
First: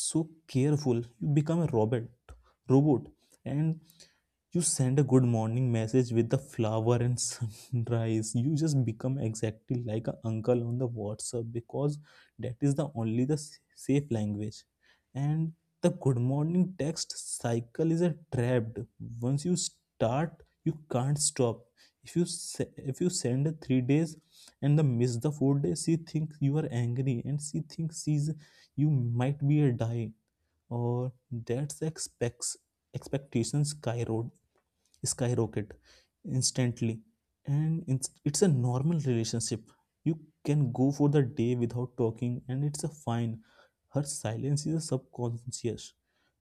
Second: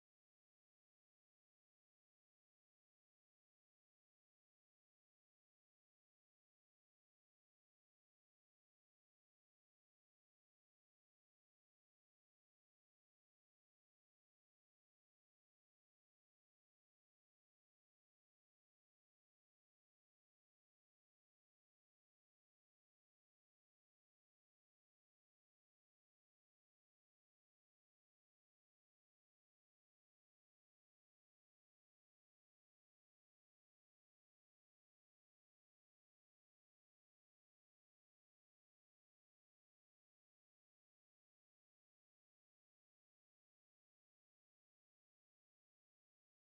Speaker 2: so careful you become a robot, and you send a good morning message with the flower and sunrise. You just become exactly like an uncle on the whatsapp, because that is the only the safe language. And the good morning text cycle is a trapped. Once you start, you can't stop. If you send a 3 days and the miss the 4 days, she thinks you are angry, and she thinks she's you might be a die, or that's expects expectations skyrocket instantly. And it's a normal relationship. You can go for the day without talking and it's a fine. Her silence is a subconscious,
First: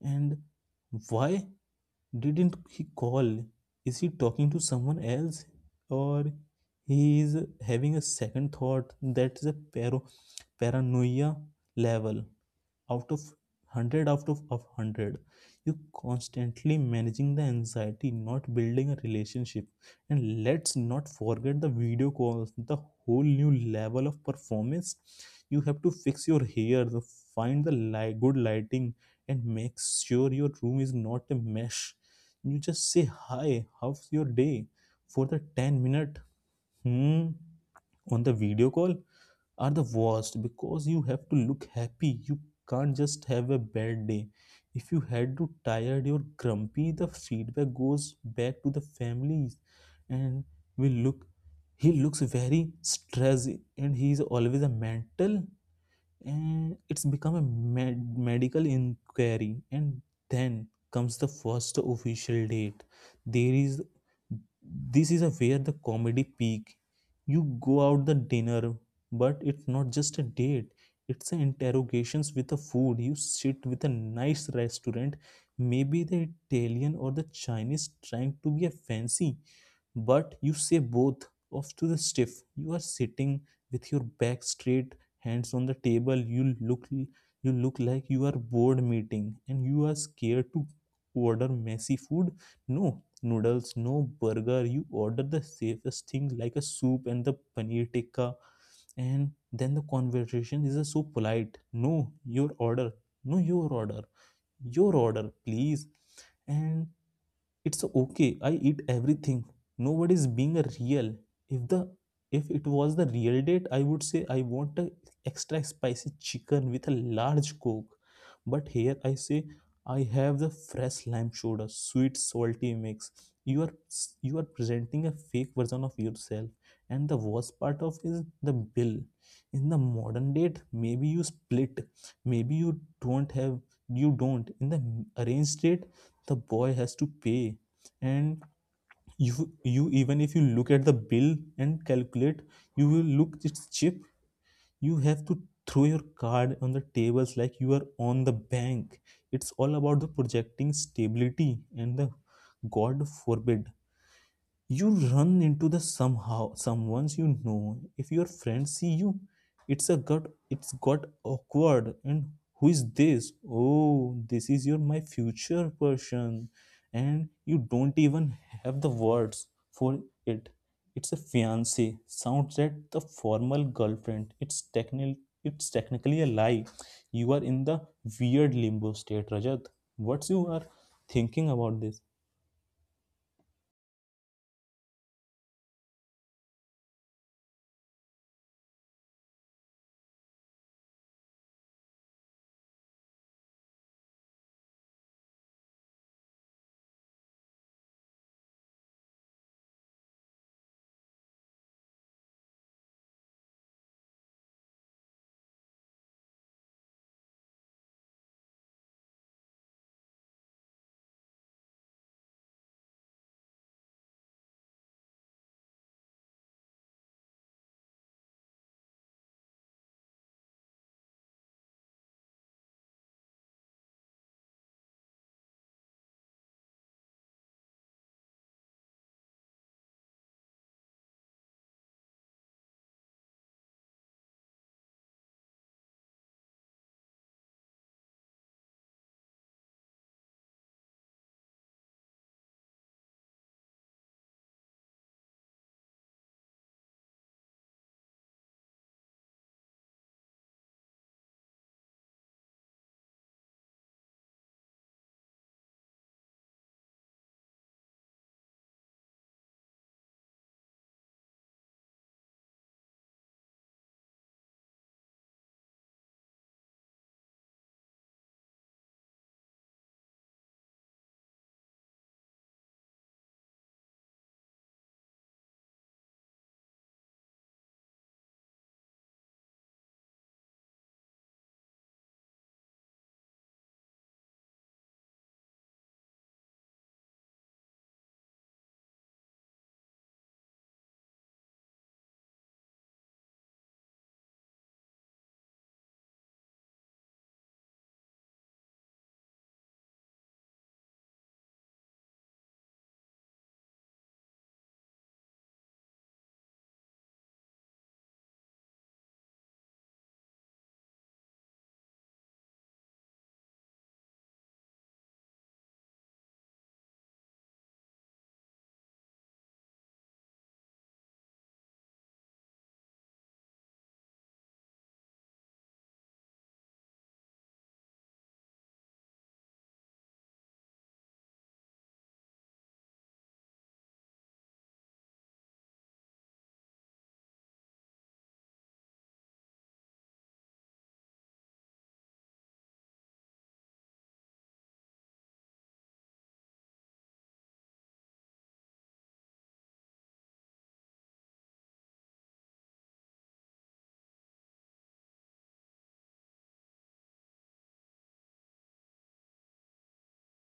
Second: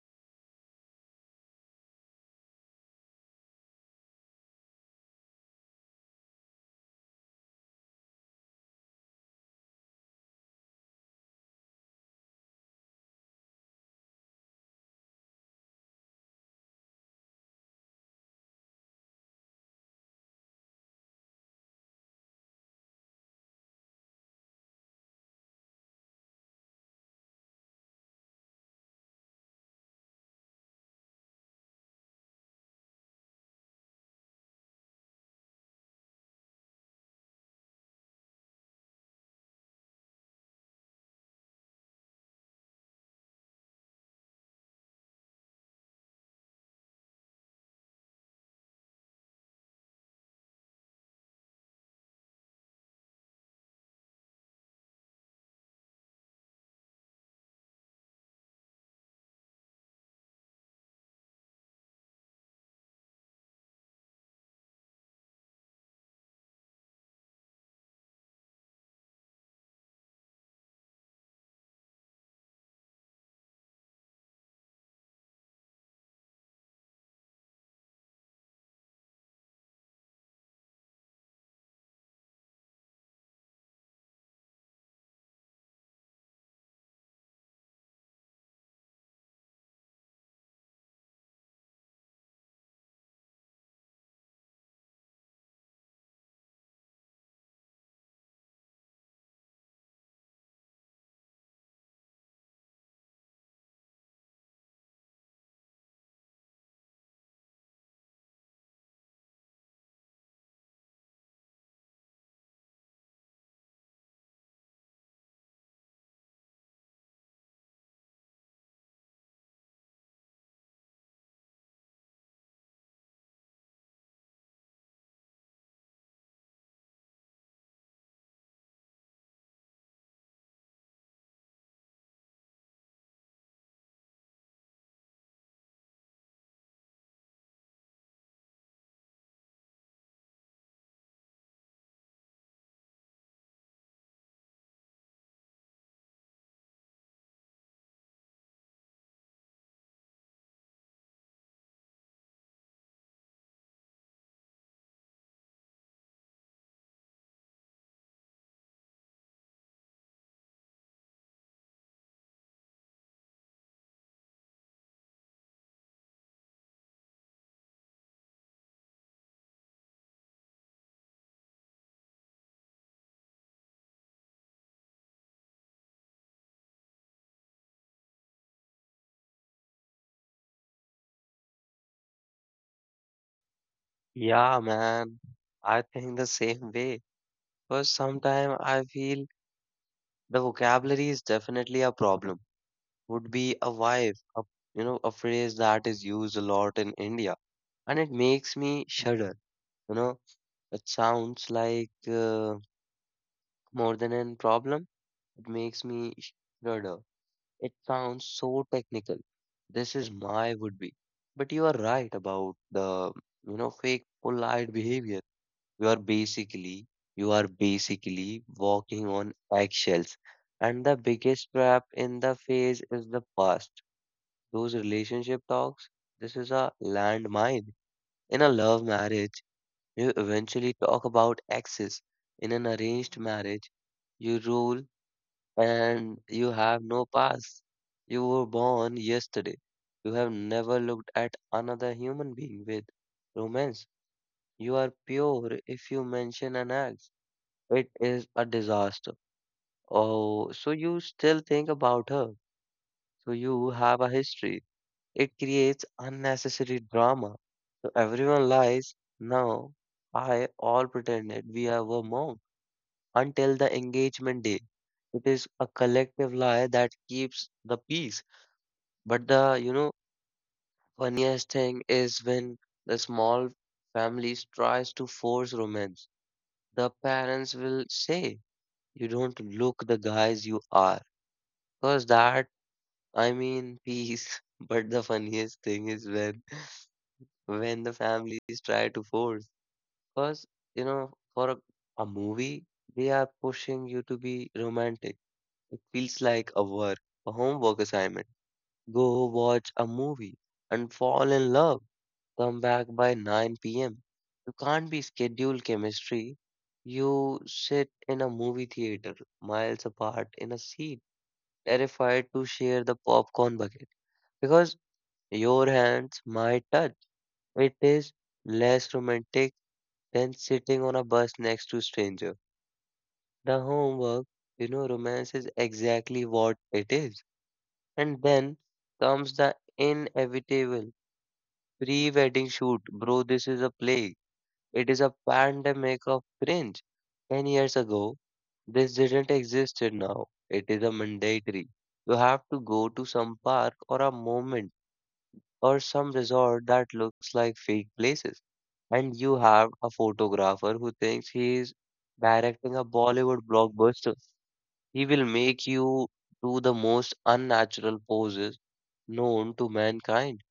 Speaker 2: and why didn't he call? Is he talking to someone else? Or he is having a second thought? That is a paranoia level out of 100 out of 100. You constantly managing the anxiety, not building a relationship. And let's not forget the video calls, the whole new level of performance. You have to fix your hair, good lighting, and make sure your room is not a mesh. You just say hi, how's your day, for the 10 minute. hmm on the video call are the worst because you have to look happy. You can't just have a bad day. If you had to tired or grumpy, the feedback goes back to the families, and will look, he looks very stressed, and he is always a mental, and it's become a medical inquiry. And then comes the first official date. There is This is a where the comedy peak. You go out the dinner, but it's not just a date, it's an interrogations with the food. You sit with a nice restaurant, maybe the italian or the chinese, trying to be a fancy, but you say both off to the stiff. You are sitting with your back straight, hands on the table. You look like you are board meeting, and you are scared to order messy food. No noodles, no burger. You order the safest thing, like a soup and the paneer tikka. And then the conversation is so polite. No, your order. No, your order. Your order, please. And it's okay, I eat everything. Nobody's being a real. if the if it was the real date, I would say I want a extra spicy chicken with a large coke, but here I say I have the fresh lime soda sweet salty mix. you are you are presenting a fake version of yourself. And the worst part of is the bill. In the modern date maybe you split, maybe don't have you don't, in the arranged date the boy has to pay. And you, even if you look at the bill and calculate, you will look it's cheap. You have to throw your card on the tables like you are on the bank. It's all about the projecting stability, and the god forbid you run into the somehow someone's, you know, if your friends see you, it's a gut it's got awkward. And who is this? Oh, this is your my future person. And you don't even have the words for it. It's a fiance, sounds like the formal girlfriend. It's technically a lie. You are in the weird limbo state, Rajat. What's you are thinking about this?
Speaker 1: Yeah, man. I think the same way. Because sometimes I feel the vocabulary is definitely a problem. Would be a wife, a, a phrase that is used a lot in India, and it makes me shudder. You know, it sounds like. More than a problem, it makes me shudder. It sounds so technical. This is my would be. But you are right about the, fake polite behavior. You are basically, you are basically walking on eggshells. And the biggest trap in the phase is the past. Those relationship talks, this is a landmine. In a love marriage, you eventually talk about exes. In an arranged marriage, you roll and you have no past. You were born yesterday. You have never looked at another human being with romance. You are pure. If you mention an ex, it is a disaster. Oh, so you still think about her. So you have a history. It creates unnecessary drama. So everyone lies. Now, I all pretended we have a mom until the engagement day. It is a collective lie that keeps the peace. But the, funniest thing is when the small families tries to force romance. The parents will say, "You don't look the guys you are." Cause that, I mean, peace. But the funniest thing is when the families try to force. Cause you know, for a movie, they are pushing you to be romantic. It feels like a work, a homework assignment. Go watch a movie and fall in love. Come back by 9 p.m. You can't be scheduled chemistry. You sit in a movie theater, miles apart in a seat, terrified to share the popcorn bucket because your hands might touch. It is less romantic than sitting on a bus next to stranger. The homework, romance is exactly what it is. And then comes the inevitable pre-wedding shoot. Bro, this is a plague. It is a pandemic of cringe. 10 years ago, this didn't exist now. It is a mandatory. You have to go to some park or a moment or some resort that looks like fake places. And you have a photographer who thinks he is directing a Bollywood blockbuster. He will make you do the most unnatural poses known to mankind.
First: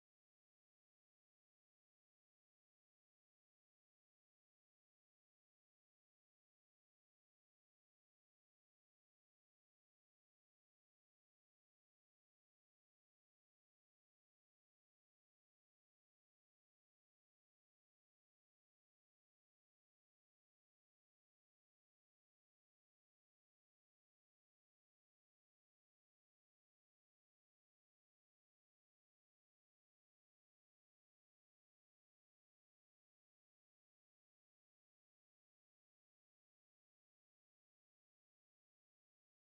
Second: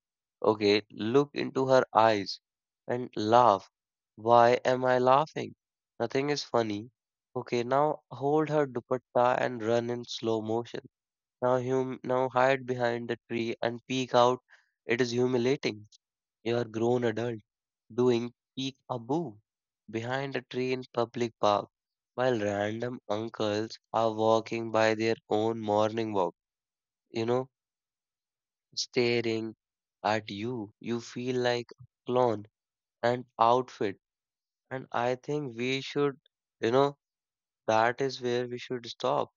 Speaker 1: Okay, look into her eyes and laugh. Why am I laughing? Nothing is funny. Okay, now hold her dupatta and run in slow motion. Now hum now hide behind the tree and peek out. It is humiliating. You are grown adult doing peek-a-boo behind a tree in public park while random uncles are walking by their own morning walk, you know, staring at you. You feel like a clown and outfit. And I think we should, you know, that is where we should stop.